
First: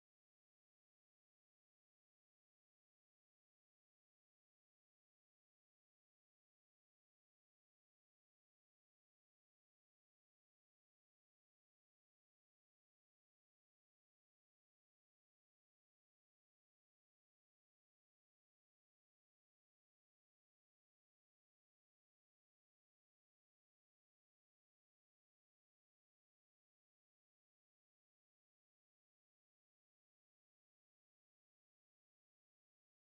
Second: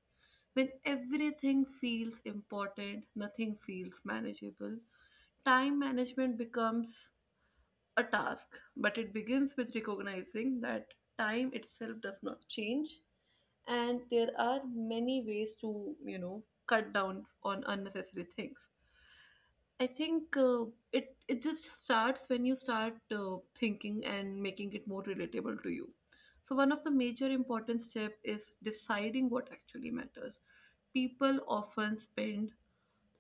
[SPEAKER 1] When everything feels important, nothing feels manageable. Time management becomes a task, but it begins with recognizing that time itself does not change, and there are many ways to cut down on unnecessary things. I think it just starts when you start thinking and making it more relatable to you. So one of the major important step is deciding what actually matters. People often spend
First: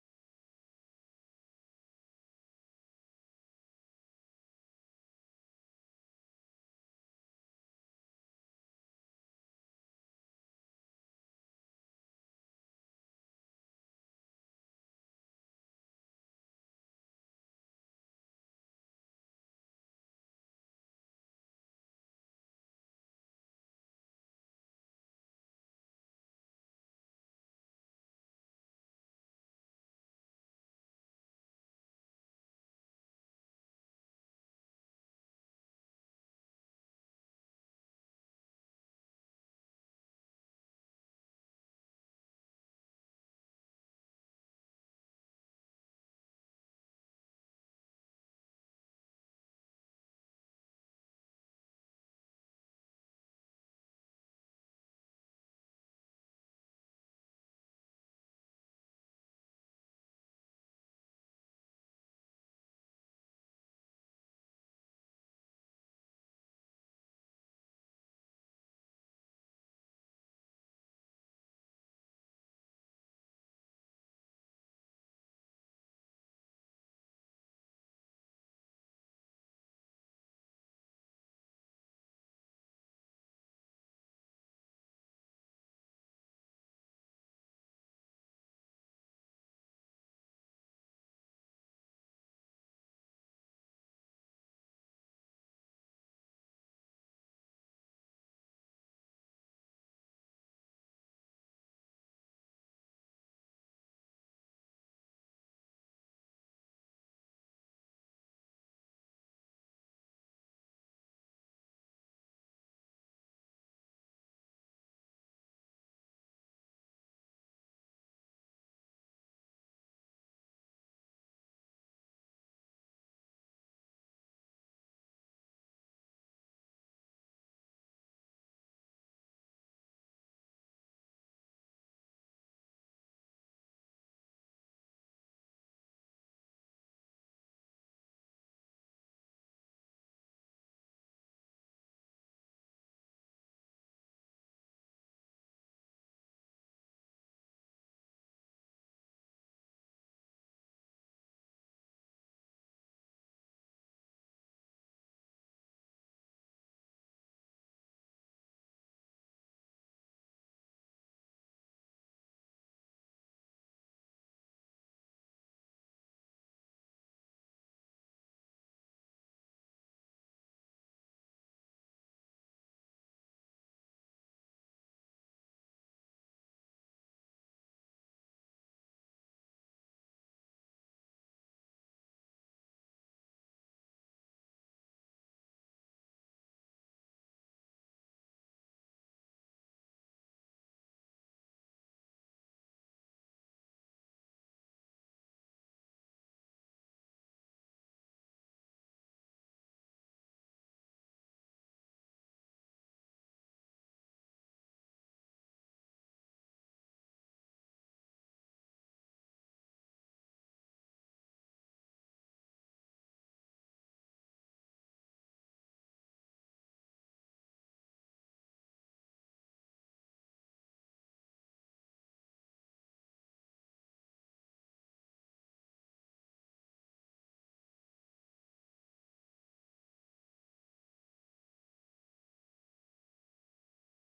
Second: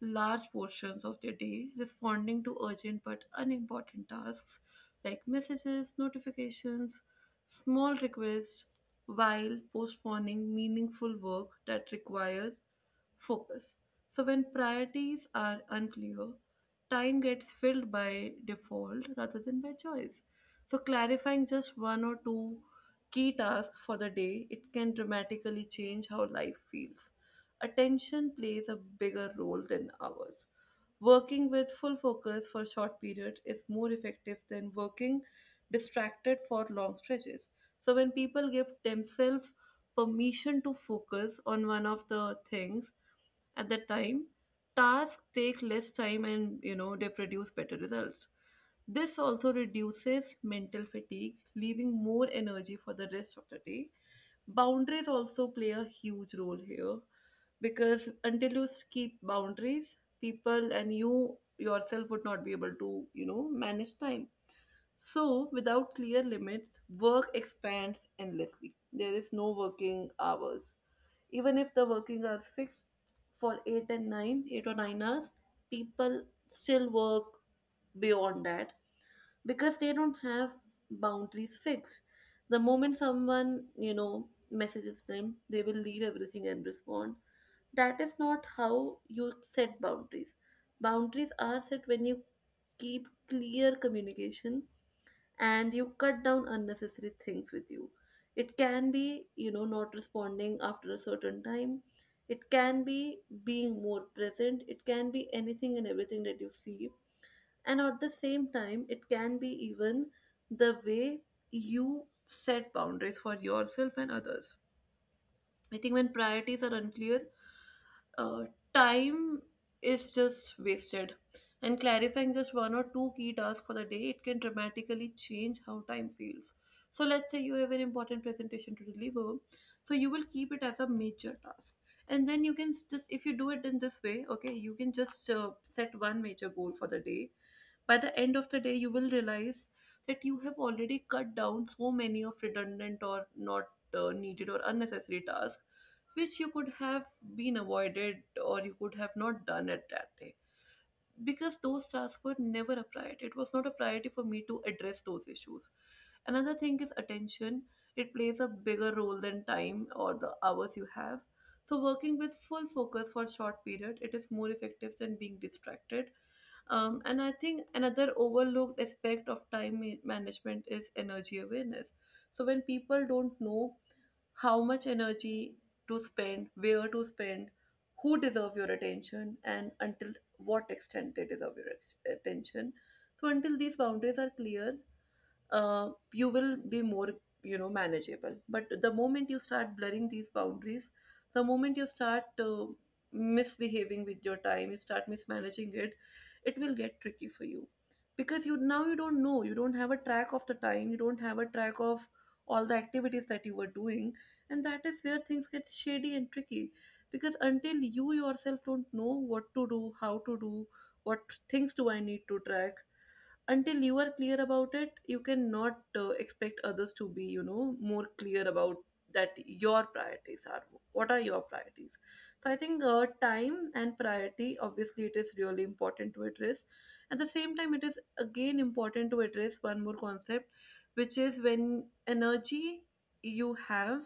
[SPEAKER 1] large portions of their day responding to urgent but unimportant tasks, like messages, notifications, small requests, while postponing meaningful work that requires focus. So, when priorities are unclear, time gets filled by default rather than by choice. So, clarifying just one or two key tasks for the day, it can dramatically change how life feels. Attention plays a bigger role than ours. Working with full focus for short periods is more effective than working distracted for long stretches. So when people give themselves permission to focus on one of the things, at that time, tasks take less time, and they produce better results. This also reduces mental fatigue, leaving more energy for the rest of the day. Boundaries also play a huge role here, because until you keep boundaries, people and you yourself would not be able to manage time. So, without clear limits, work expands endlessly. There is no working hours. Even if the working hours fixed for 8 and 9, 8 or 9 hours, people still work beyond that because they don't have boundaries fixed. The moment someone messages them, they will leave everything and respond. That is not how you set boundaries. Boundaries are set when you keep clear communication, and you cut down unnecessary things with you. It can be not responding after a certain time. It can be being more present. It can be anything and everything that you see. And at the same time, it can be even the way you set boundaries for yourself and others. I think when priorities are unclear, uh, time is just wasted. And clarifying just one or two key tasks for the day, it can dramatically change how time feels. So, let's say you have an important presentation to deliver, so you will keep it as a major task. And then you can just, if you do it in this way, okay, you can just set one major goal for the day. By the end of the day you will realize that you have already cut down so many of redundant or not needed or unnecessary tasks, which you could have been avoided, or you could have not done at that day, because those tasks were never a priority. It was not a priority for me to address those issues. Another thing is attention. It plays a bigger role than time or the hours you have. So working with full focus for short period, it is more effective than being distracted. And I think another overlooked aspect of time management is energy awareness. So when people don't know how much energy to spend, where to spend, who deserve your attention, and until what extent it is of your attention. So, until these boundaries are clear, you will be more, manageable. But the moment you start blurring these boundaries, the moment you start misbehaving with your time, you start mismanaging it. It will get tricky for you, because you now you don't know, you don't have a track of the time, you don't have a track of all the activities that you were doing. And that is where things get shady and tricky, because until you yourself don't know what to do, how to do, what things do I need to track, until you are clear about it, you cannot expect others to be, more clear about that your priorities are, what are your priorities. So I think time and priority, obviously it is really important to address. At the same time, it is again important to address one more concept, which is when energy you have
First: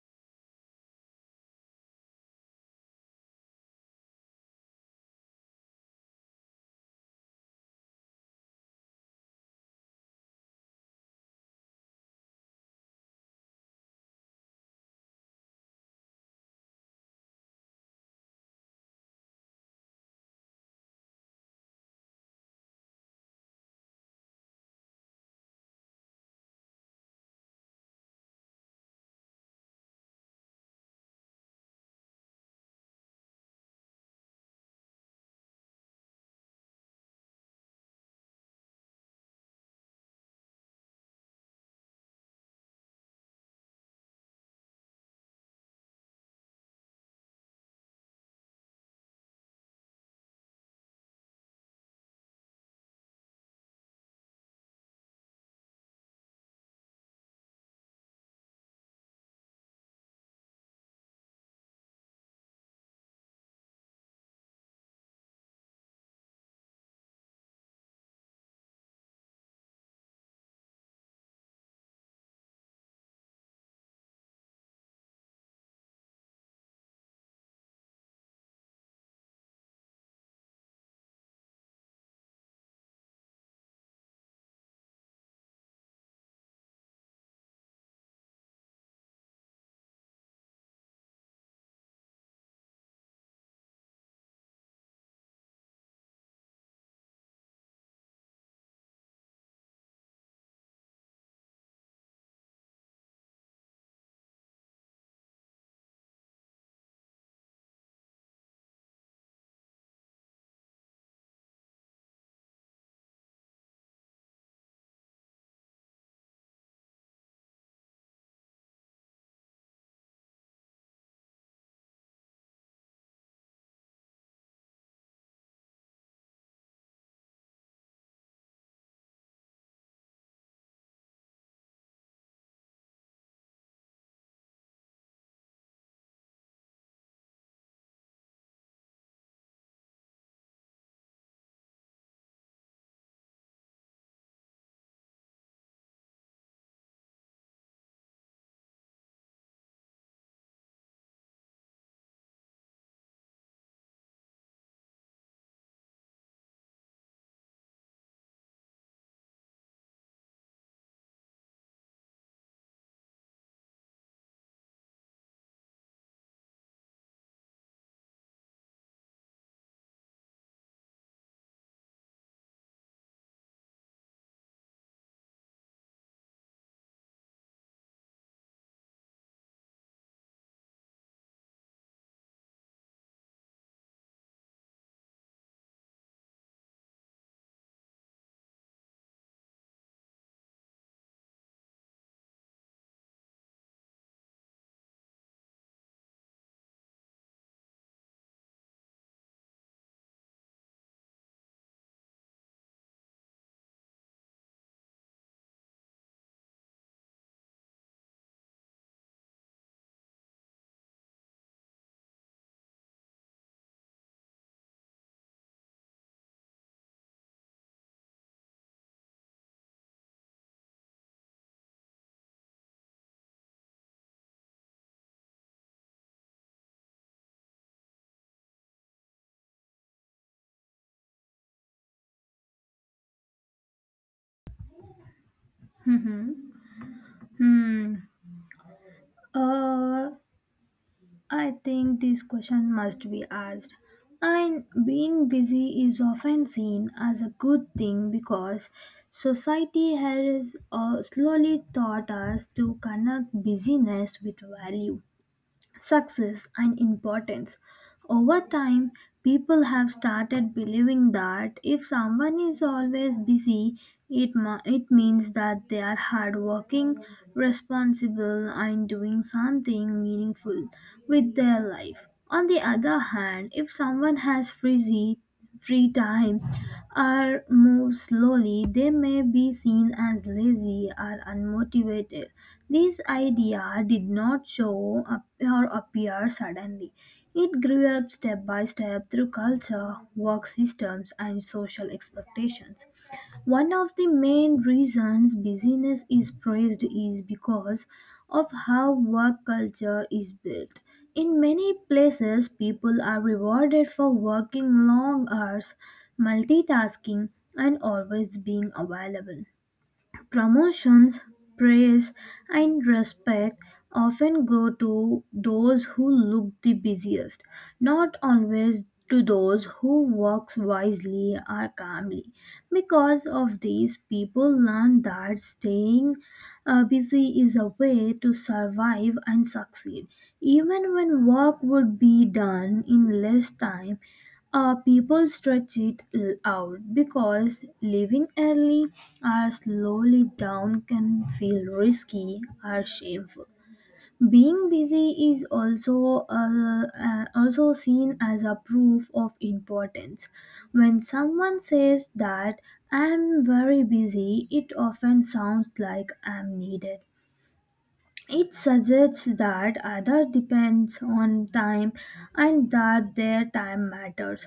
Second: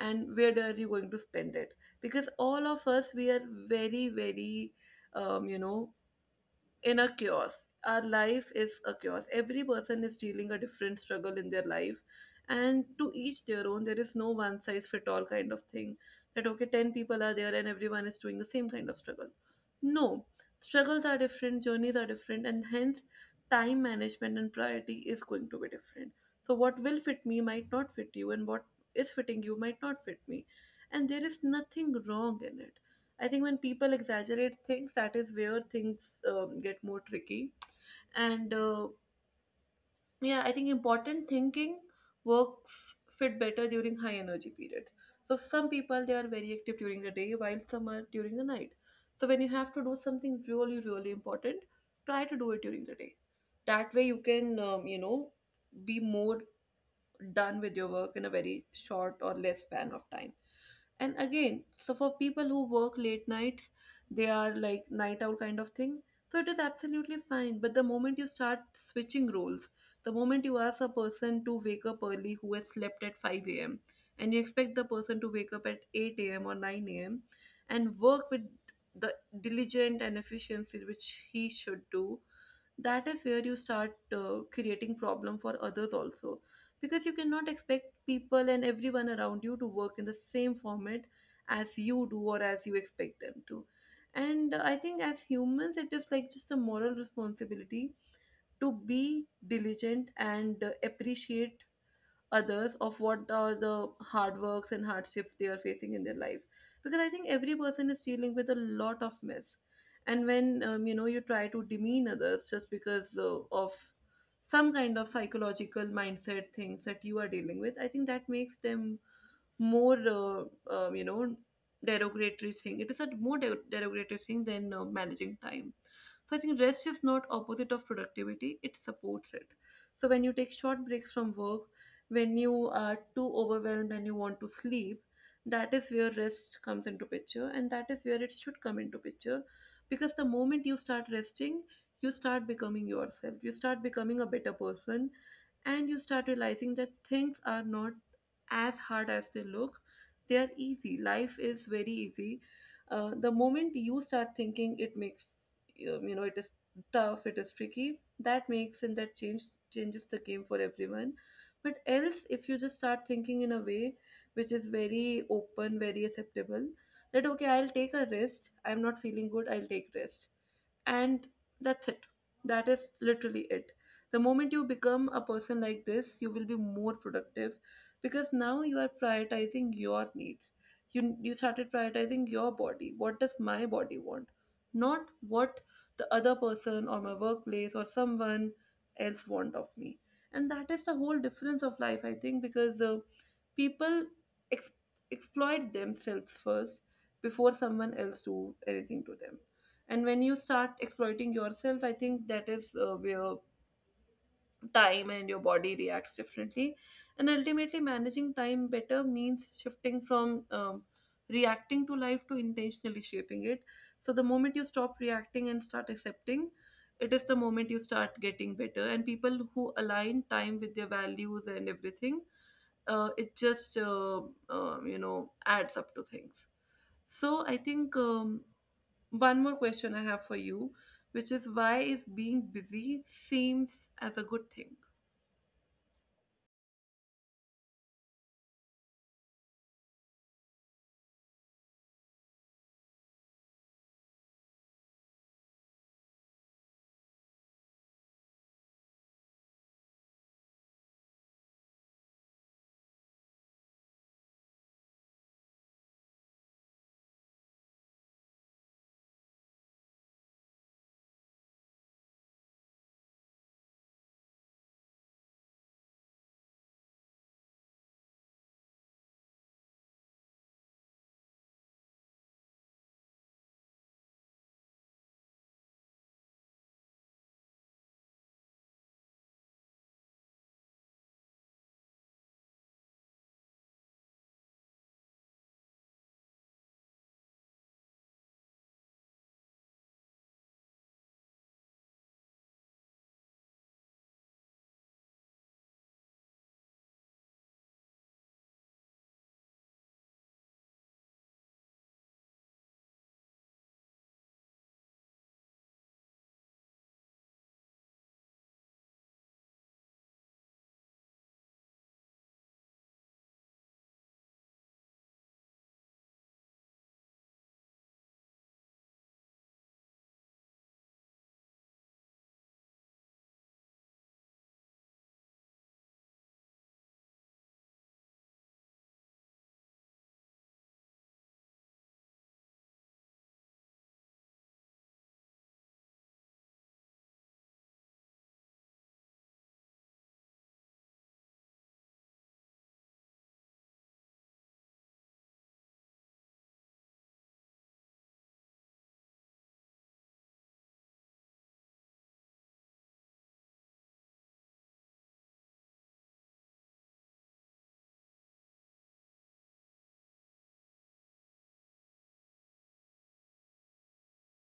[SPEAKER 1] and where are you going to spend it. Because all of us, we are very, very um, you know in a chaos. Our life is a chaos. Every person is dealing a different struggle in their life, and to each their own. There is no one size fit all kind of thing, that okay, 10 people are there and everyone is doing the same kind of struggle. No, struggles are different, journeys are different, and hence time management and priority is going to be different. So, what will fit me might not fit you, and what is fitting you might not fit me. And there is nothing wrong in it. I think when people exaggerate things, that is where things get more tricky. And yeah, I think important thinking works fit better during high energy periods. So some people, they are very active during the day, while some are during the night. So when you have to do something really really important, try to do it during the day. That way you can be more done with your work in a very short or less span of time. And again, so for people who work late nights, they are like night owl kind of thing, so it is absolutely fine. But the moment you start switching roles, the moment you ask a person to wake up early who has slept at 5 a.m. and you expect the person to wake up at 8 a.m. or 9 a.m. and work with the diligent and efficiency which he should do, that is where you start creating problem for others also, because you cannot expect people and everyone around you to work in the same format as you do or as you expect them to. And I think as humans it is like just a moral responsibility to be diligent and appreciate others of what are the hard works and hardships they are facing in their life, because I think every person is dealing with a lot of mess. And when you try to demean others just because of some kind of psychological mindset things that you are dealing with, I think that makes them more derogatory thing. It is a more derogatory thing than managing time. So I think rest is not opposite of productivity, it supports it. So when you take short breaks from work, when you are too overwhelmed and you want to sleep, that is where rest comes into picture, and that is where it should come into picture. Because the moment you start resting, you start becoming yourself, you start becoming a better person, and you start realizing that things are not as hard as they look. They are easy, life is very easy. Uh, the moment you start thinking it makes you you know It is tough, it is tricky, that makes, and that changes the game for everyone. But else, if you just start thinking in a way which is very open, very acceptable, that okay, I'll take a rest, I'm not feeling good, I'll take rest, and that's it. That is literally it. The moment you become a person like this, you will be more productive, because now you are prioritizing your needs. You started prioritizing your body. What does my body want? Not what the other person or my workplace or someone else want of me. And that is the whole difference of life, I think, because people ex- exploit themselves first before someone else do anything to them. And when you start exploiting yourself, I think that is where time and your body reacts differently. And ultimately, managing time better means shifting from reacting to life to intentionally shaping it. So the moment you stop reacting and start accepting, it is the moment you start getting better. And people who align time with their values and everything, it just adds up to things. So I think, one more question I have for you, which is, why is being busy seems as a good thing?
[SPEAKER 2] hmm Hmm. Uh, I think this question must be asked. And being busy is often seen as a good thing because society has slowly taught us to connect busyness with value, success, and importance. Over time, people have started believing that if someone is always busy, it means that they are hardworking, responsible, and doing something meaningful with their life. On the other hand, if someone has free time, are move slowly, they may be seen as lazy or unmotivated. This idea did not show up or appear suddenly. It grew up step by step through culture, work systems, and social expectations. One of the main reasons busyness is praised is because of how work culture is built. In many places, people are rewarded for working long hours, multitasking, and always being available. Promotions, praise, and respect often go to those who look the busiest, not always to those who work wisely or calmly. Because of this, people learn that staying busy is a way to survive and succeed. Even when work would be done in less time, people stretch out because leaving early or slowly down can feel risky or shameful. Being busy is also also seen as a proof of importance. When someone says that I'm very busy, it often sounds like I'm needed. It suggests that other depends on time and that their time matters.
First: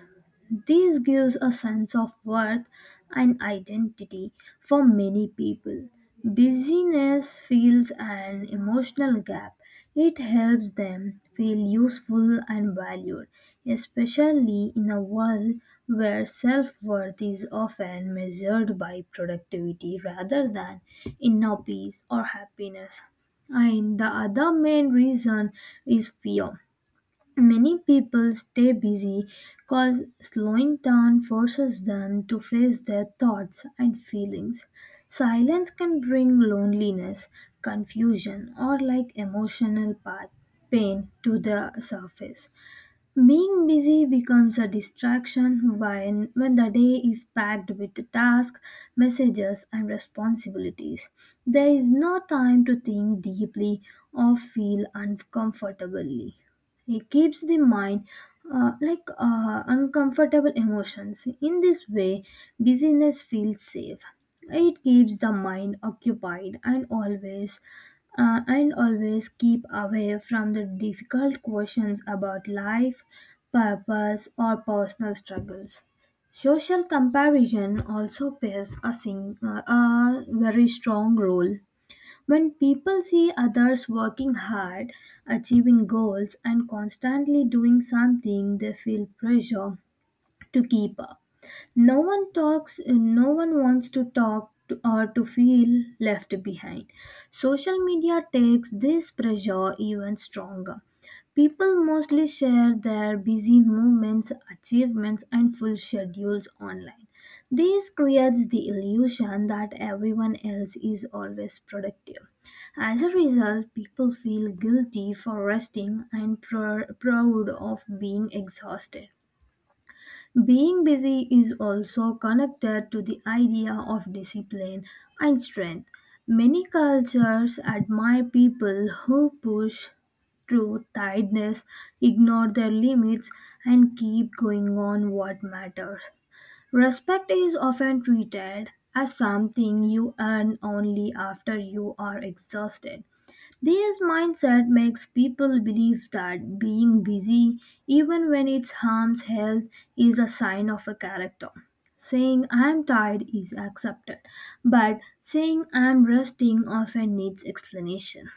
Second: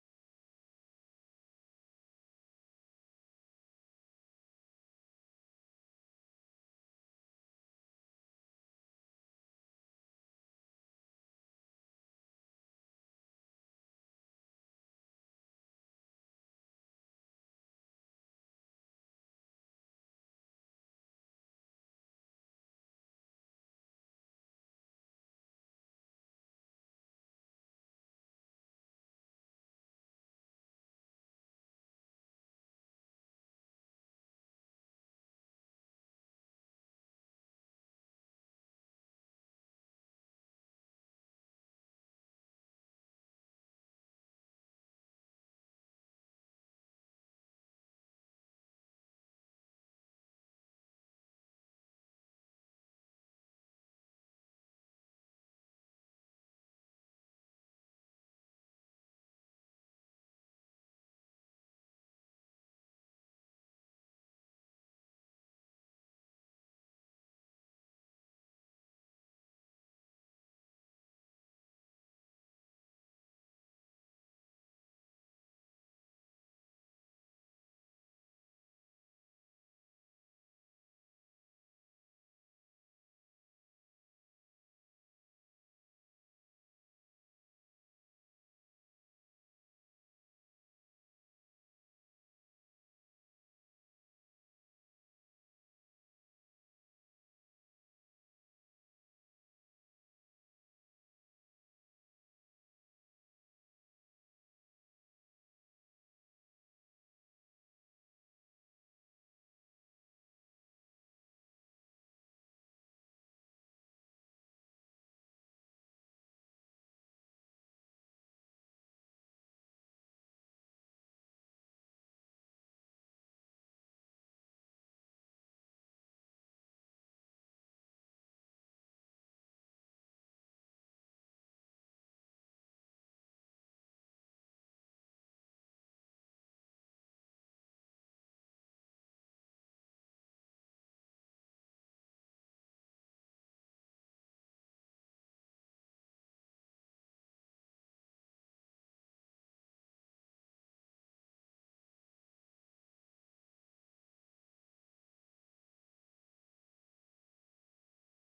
[SPEAKER 2] This gives a sense of worth and identity for many people. Busyness fills an emotional gap. It helps them feel useful and valued, especially in a world where self worth is often measured by productivity rather than inner peace or happiness. And the other main reason is fear. Many people stay busy because slowing down forces them to face their thoughts and feelings. Silence can bring loneliness, confusion, or like emotional pain to the surface. Being busy becomes a distraction when the day is packed with tasks, messages, and responsibilities. There is no time to think deeply or feel uncomfortably. It keeps the mind uncomfortable emotions. In this way, busyness feels safe. It keeps the mind occupied and always keep away from the difficult questions about life, purpose, or personal struggles. Social comparison also plays a very strong role. When people see others working hard, achieving goals, and constantly doing something, they feel pressure to keep up. No one talks, no one wants to talk to, or to feel left behind. Social media takes this pressure even stronger. People mostly share their busy moments, achievements, and full schedules online. This creates the illusion that everyone else is always productive. As a result, people feel guilty for resting and proud of being exhausted. Being busy is also connected to the idea of discipline and strength. Many cultures admire people who push through tiredness, ignore their limits, and keep going on what matters. Respect is often treated as something you earn only after you are exhausted. This mindset makes people believe that being busy, even when it harms health, is a sign of a character. Saying I'm tired is accepted, but saying I'm resting often needs explanation.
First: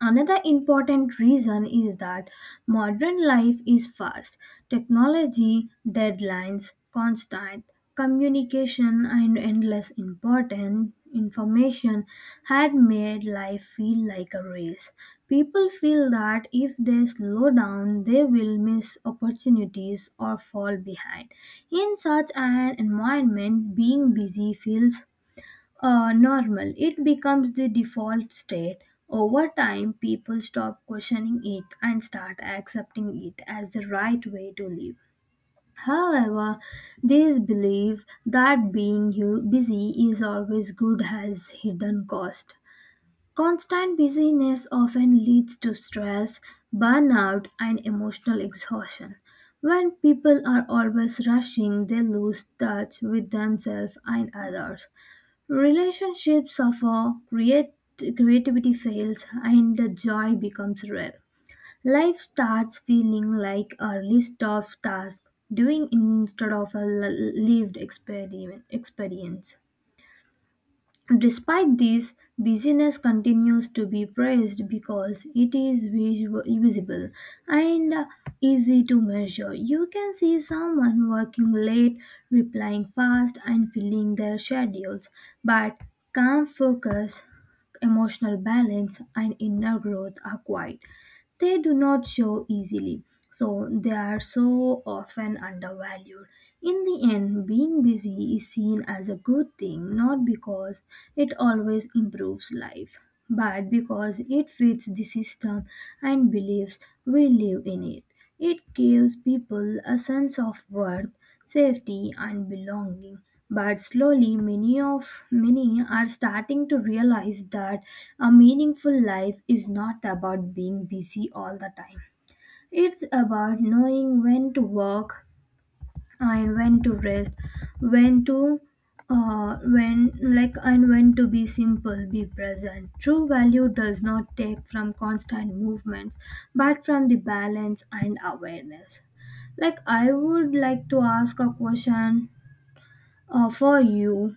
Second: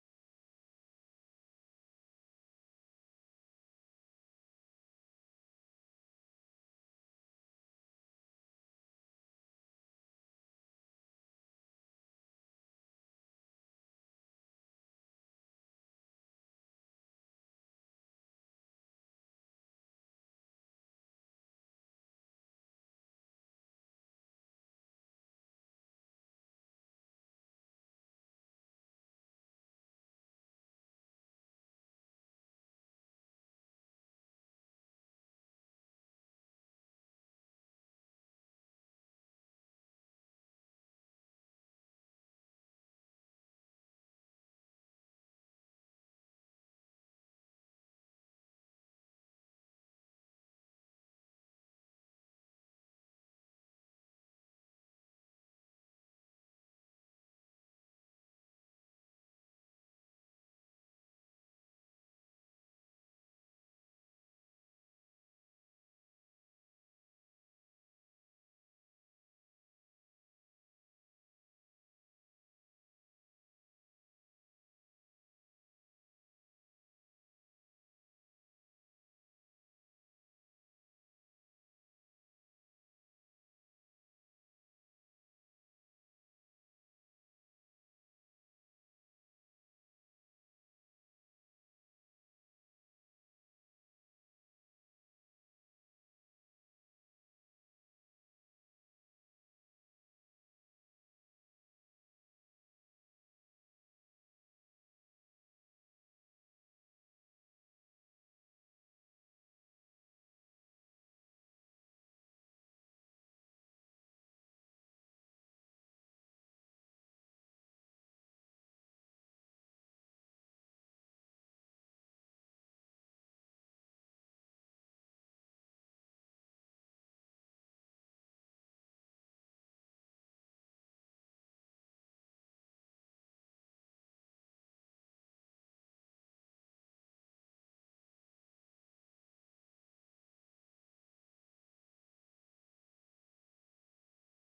[SPEAKER 2] Another important reason is that modern life is fast. Technology, deadlines, constant communication, and endless important information had made life feel like a race. People feel that if they slow down, they will miss opportunities or fall behind. In such an environment, being busy feels normal. It becomes the default state. Over time, people stop questioning it and start accepting it as the right way to live. However, this belief that being busy is always good has hidden cost. Constant busyness often leads to stress, burnout, and emotional exhaustion. When people are always rushing, they lose touch with themselves and others. Relationships suffer, creativity fails, and the joy becomes rare. Life starts feeling like a list of tasks doing instead of a lived experience. Despite this, busyness continues to be praised because it is visual, visible, and easy to measure. You can see someone working late, replying fast, and filling their schedules, but calm focus, emotional balance, and inner growth are quiet. They do not show easily, so they are so often undervalued. In the end, being busy is seen as a good thing not because it always improves life, but because it fits the system and beliefs we live in it. It gives people a sense of worth, safety, and belonging. But slowly, many of many are starting to realize that a meaningful life is not about being busy all the time. It's about knowing when to work and when to rest, when to when like and when to be simple be present. True value does not take from constant movements but from the balance and awareness. Like, I would like to ask a question for you,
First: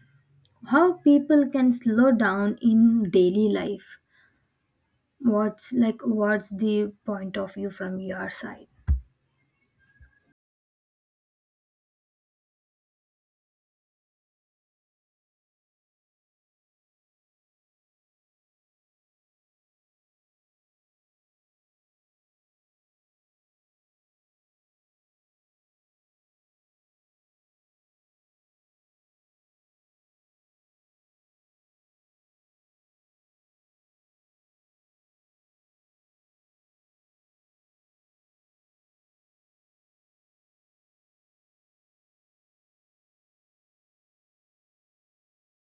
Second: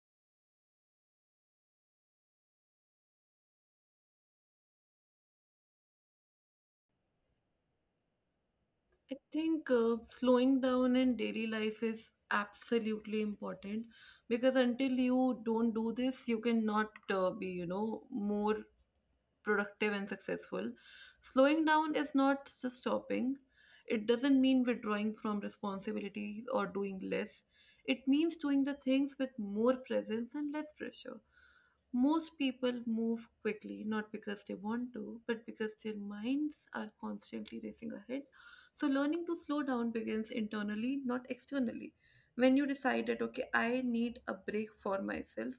[SPEAKER 2] how people can slow down in daily life. What's like what's the point of view from your side?
[SPEAKER 1] I think slowing down in daily life is absolutely important, because until you don't do this, you cannot be, you know, more productive and successful. Slowing down is not just stopping. It doesn't mean withdrawing from responsibilities or doing less. It means doing the things with more presence and less pressure. Most people move quickly, not because they want to, but because their minds are constantly racing ahead. So, learning to slow down begins internally, not externally. When you decide that, okay, I need a break for myself,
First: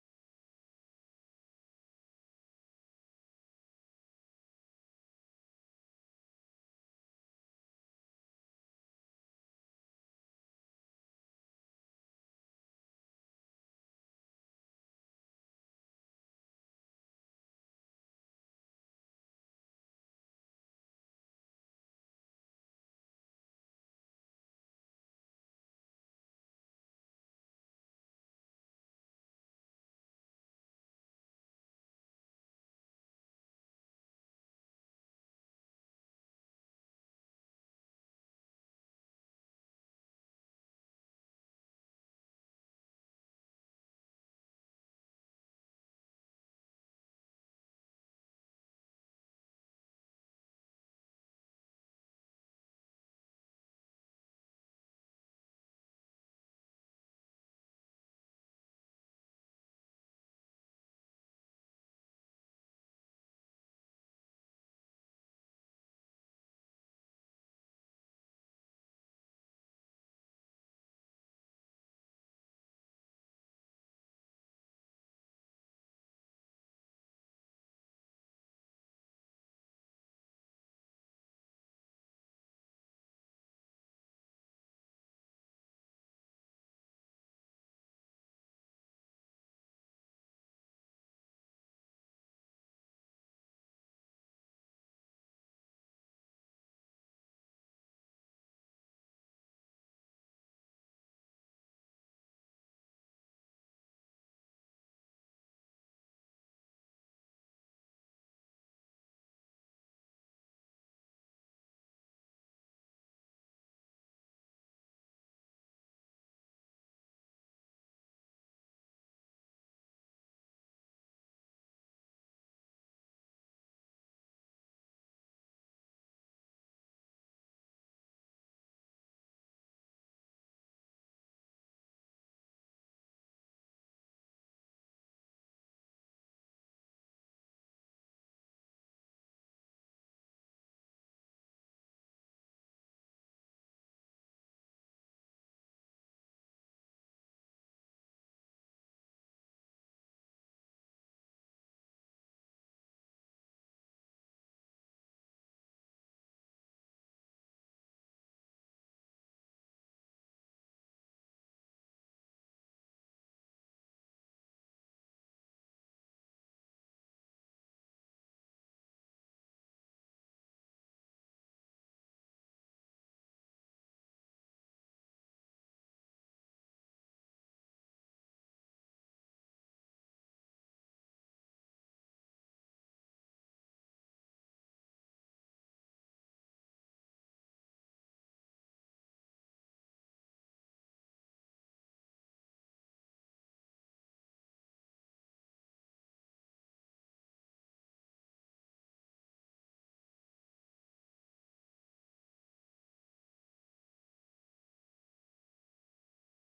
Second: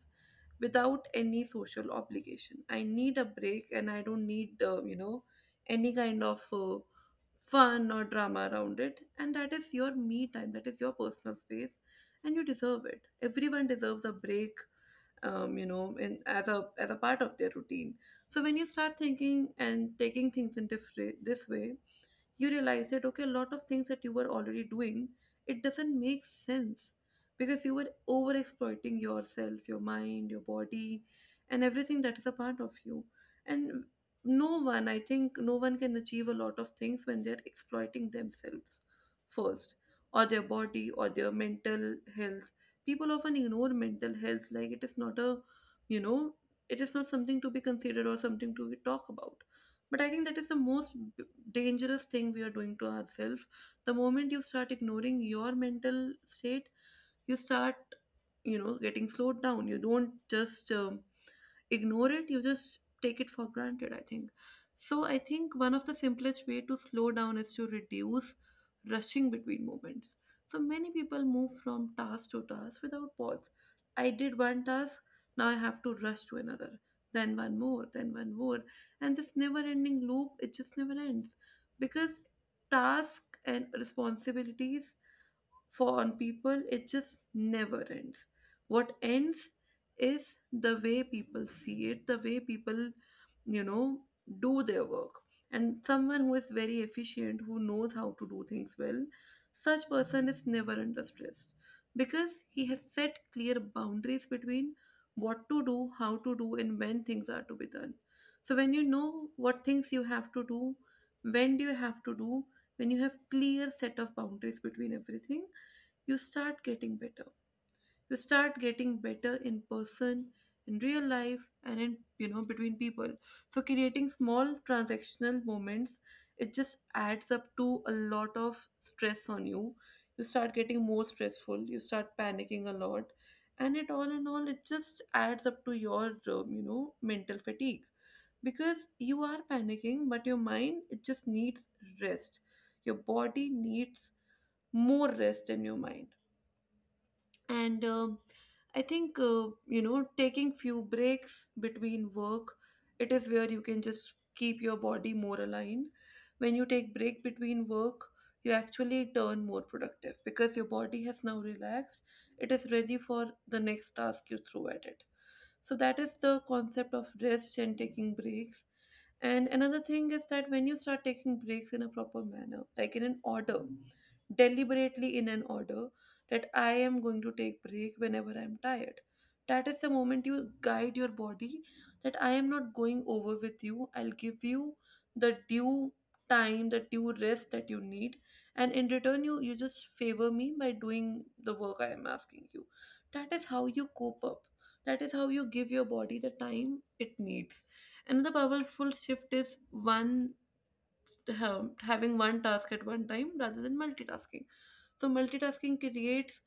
[SPEAKER 1] without any social obligation. I need a break, and I don't need, any kind of fun or drama around it. And that is your me time, that is your personal space, and you deserve it. Everyone deserves a break. In, as a part of their routine. So when you start thinking and taking things in different this way, you realize that okay, a lot of things that you were already doing, it doesn't make sense, because you were over exploiting yourself, your mind, your body, and everything that is a part of you. And no one, I think no one can achieve a lot of things when they're exploiting themselves first, or their body, or their mental health. People often ignore mental health like it is not a, you know, it is not something to be considered or something to talk about. But I think that is the most dangerous thing we are doing to ourselves. The moment you start ignoring your mental state, you start, you know, getting slowed down. You don't just ignore it, you just take it for granted, I think. So I think one of the simplest way to slow down is to reduce rushing between moments. So many people move from task to task without pause. I did one task, now I have to rush to another, then one more, then one more, and this never ending loop, it just never ends, because task and responsibilities for on people, it just never ends. What ends is the way people see it, the way people, you know, do their work. And someone who is very efficient, who knows how to do things well, such person is never under stress, because he has set clear boundaries between what to do, how to do, and when things are to be done. So when you know what things you have to do, when do you have to do, when you have clear set of boundaries between everything, you start getting better, you start getting better in person, in real life, and in, you know, between people. So creating small transactional moments, it just adds up to a lot of stress on you. You start getting more stressful, you start panicking a lot, and it all in all, it just adds up to your mental fatigue, because you are panicking, but your mind, it just needs rest. Your body needs more rest than your mind. And I think taking few breaks between work, it is where you can just keep your body more aligned. When you take break between work, you actually turn more productive because your body has now relaxed, it is ready for the next task you throw at it. So that is the concept of rest and taking breaks. And another thing is that when you start taking breaks in a proper manner, like in an order, deliberately in an order, that I am going to take break whenever I'm tired. That is the moment you guide your body that I am not going over with you. I'll give you the due time, the due rest that you need. And in return, you just favor me by doing the work I am asking you. That is how you cope up, that is how you give your body the time it needs. Another powerful shift is one having one task at one time rather than multitasking. So multitasking creates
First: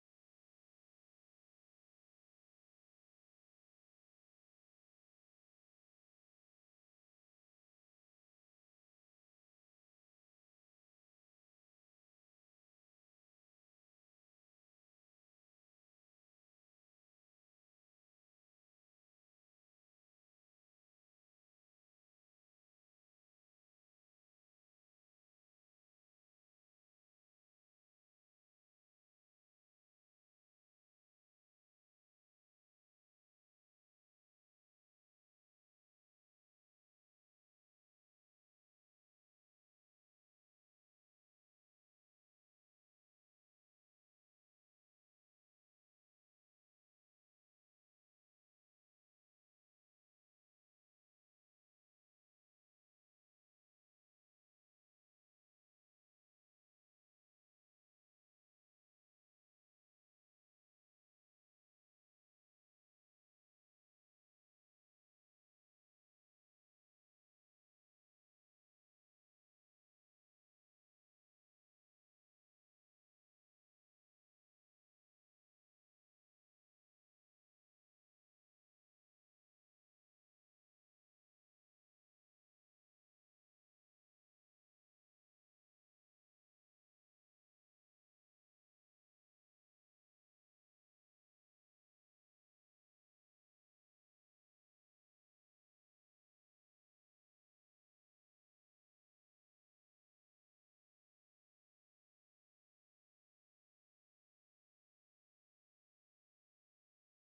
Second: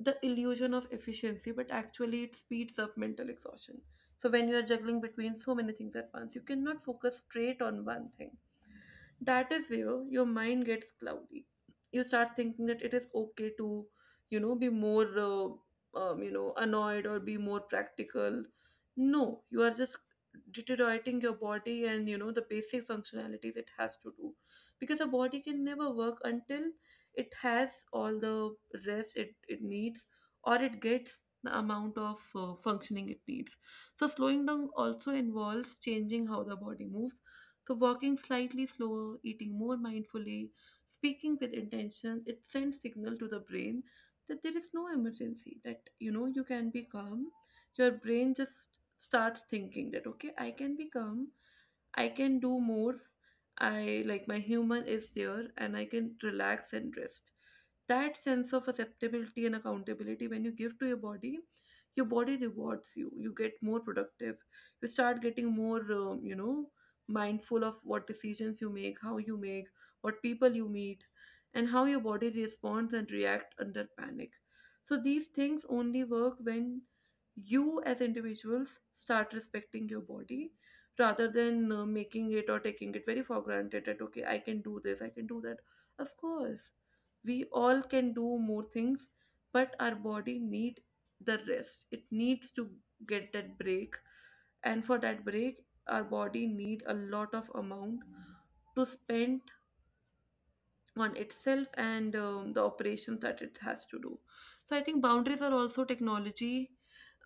[SPEAKER 1] the illusion of efficiency, but actually it speeds up mental exhaustion. So when you are juggling between so many things at once, you cannot focus straight on one thing. That is where your mind gets cloudy. You start thinking that it is okay to, you know, be more, annoyed or be more practical. No, you are just deteriorating your body, and you know the basic functionalities it has to do, because the body can never work until it has all the rest it needs, or it gets the amount of functioning it needs. So, slowing down also involves changing how the body moves. So, walking slightly slower, eating more mindfully, speaking with intention, it sends signal to the brain that there is no emergency, that you know you can be calm. Your brain just starts thinking that okay, I can be calm, I can do more, I like my human is there, and I can relax and rest. That sense of acceptability and accountability when you give to your body rewards you. You get more productive. You start getting more, mindful of what decisions you make, how you make, what people you meet, and how your body responds and react under panic. So these things only work when you as individuals start respecting your body rather than making it or taking it very for granted that okay, I can do this, I can do that. Of course, we all can do more things, but our body need the rest it needs to get that break. And for that break, our body need a lot of amount to spend on itself, and the operations that it has to do. So I think boundaries are also technology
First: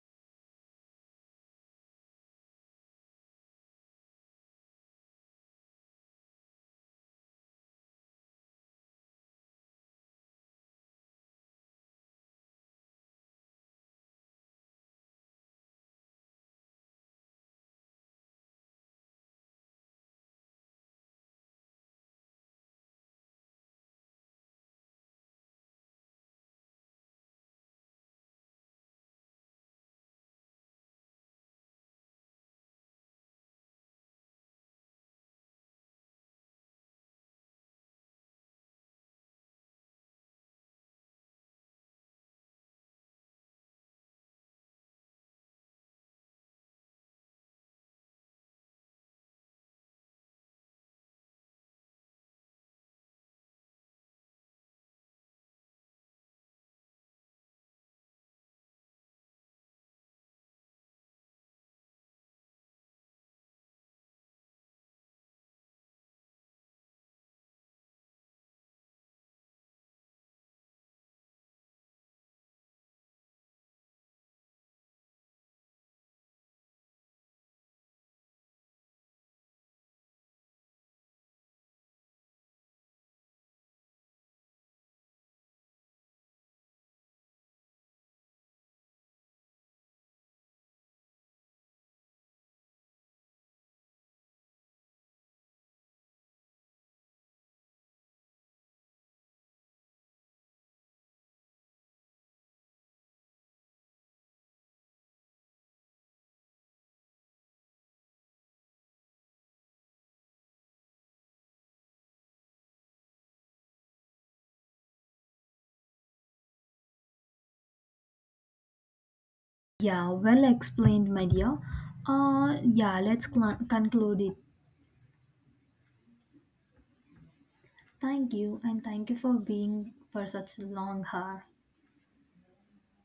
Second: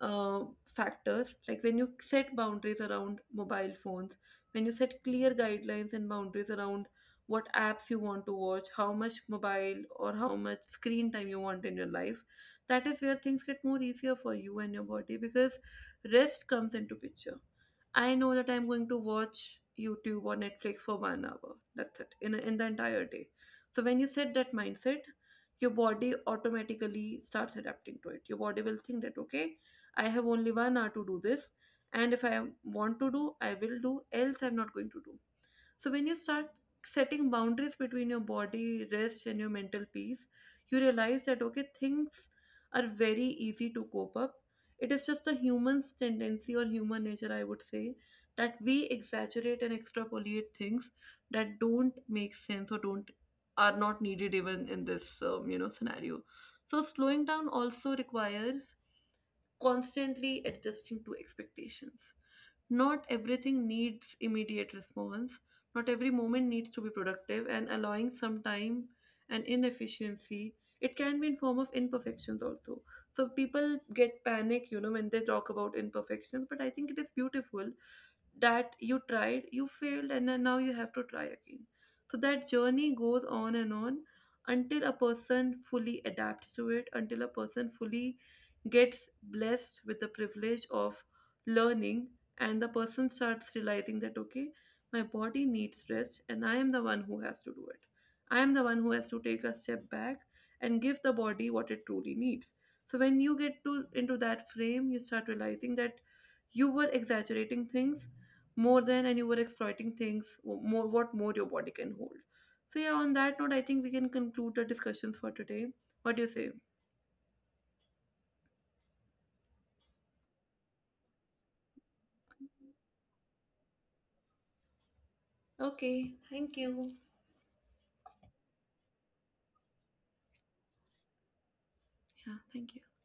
[SPEAKER 1] factors. Like when you set boundaries around mobile phones, when you set clear guidelines and boundaries around what apps you want to watch, how much mobile or how much screen time you want in your life, that is where things get more easier for you and your body, because rest comes into picture. I know that I'm going to watch YouTube or Netflix for 1 hour. That's it, in the entire day. So when you set that mindset, your body automatically starts adapting to it. Your body will think that okay, I have only 1 hour to do this, and if I want to do, I will do. Else, I'm not going to do. So when you start setting boundaries between your body, rest, and your mental peace, you realize that okay, things are very easy to cope up. It is just a human's tendency or human nature, I would say, that we exaggerate and extrapolate things that don't make sense, or don't are not needed even in this scenario. So slowing down also requires constantly adjusting to expectations. Not everything needs immediate response, not every moment needs to be productive, and allowing some time and inefficiency, it can be in form of imperfections also. So people get panic, you know, when they talk about imperfections, but I think it is beautiful that you tried, you failed, and then now you have to try again. So that journey goes on and on until a person fully adapts to it, until a person fully gets blessed with the privilege of learning, and the person starts realizing that, okay, my body needs rest, and I am the one who has to do it. I am the one who has to take a step back and give the body what it truly needs. So when you get to into that frame, you start realizing that you were exaggerating things more than, and you were exploiting things more, what more your body can hold. So yeah, on that note, I think we can conclude the discussions for today. What do you say?
[SPEAKER 2] Yeah, well explained my dear. Yeah, let's conclude it.
[SPEAKER 1] Okay, thank you.
[SPEAKER 2] Thank you, and thank you for being for such a long hour.
[SPEAKER 1] Yeah, thank you.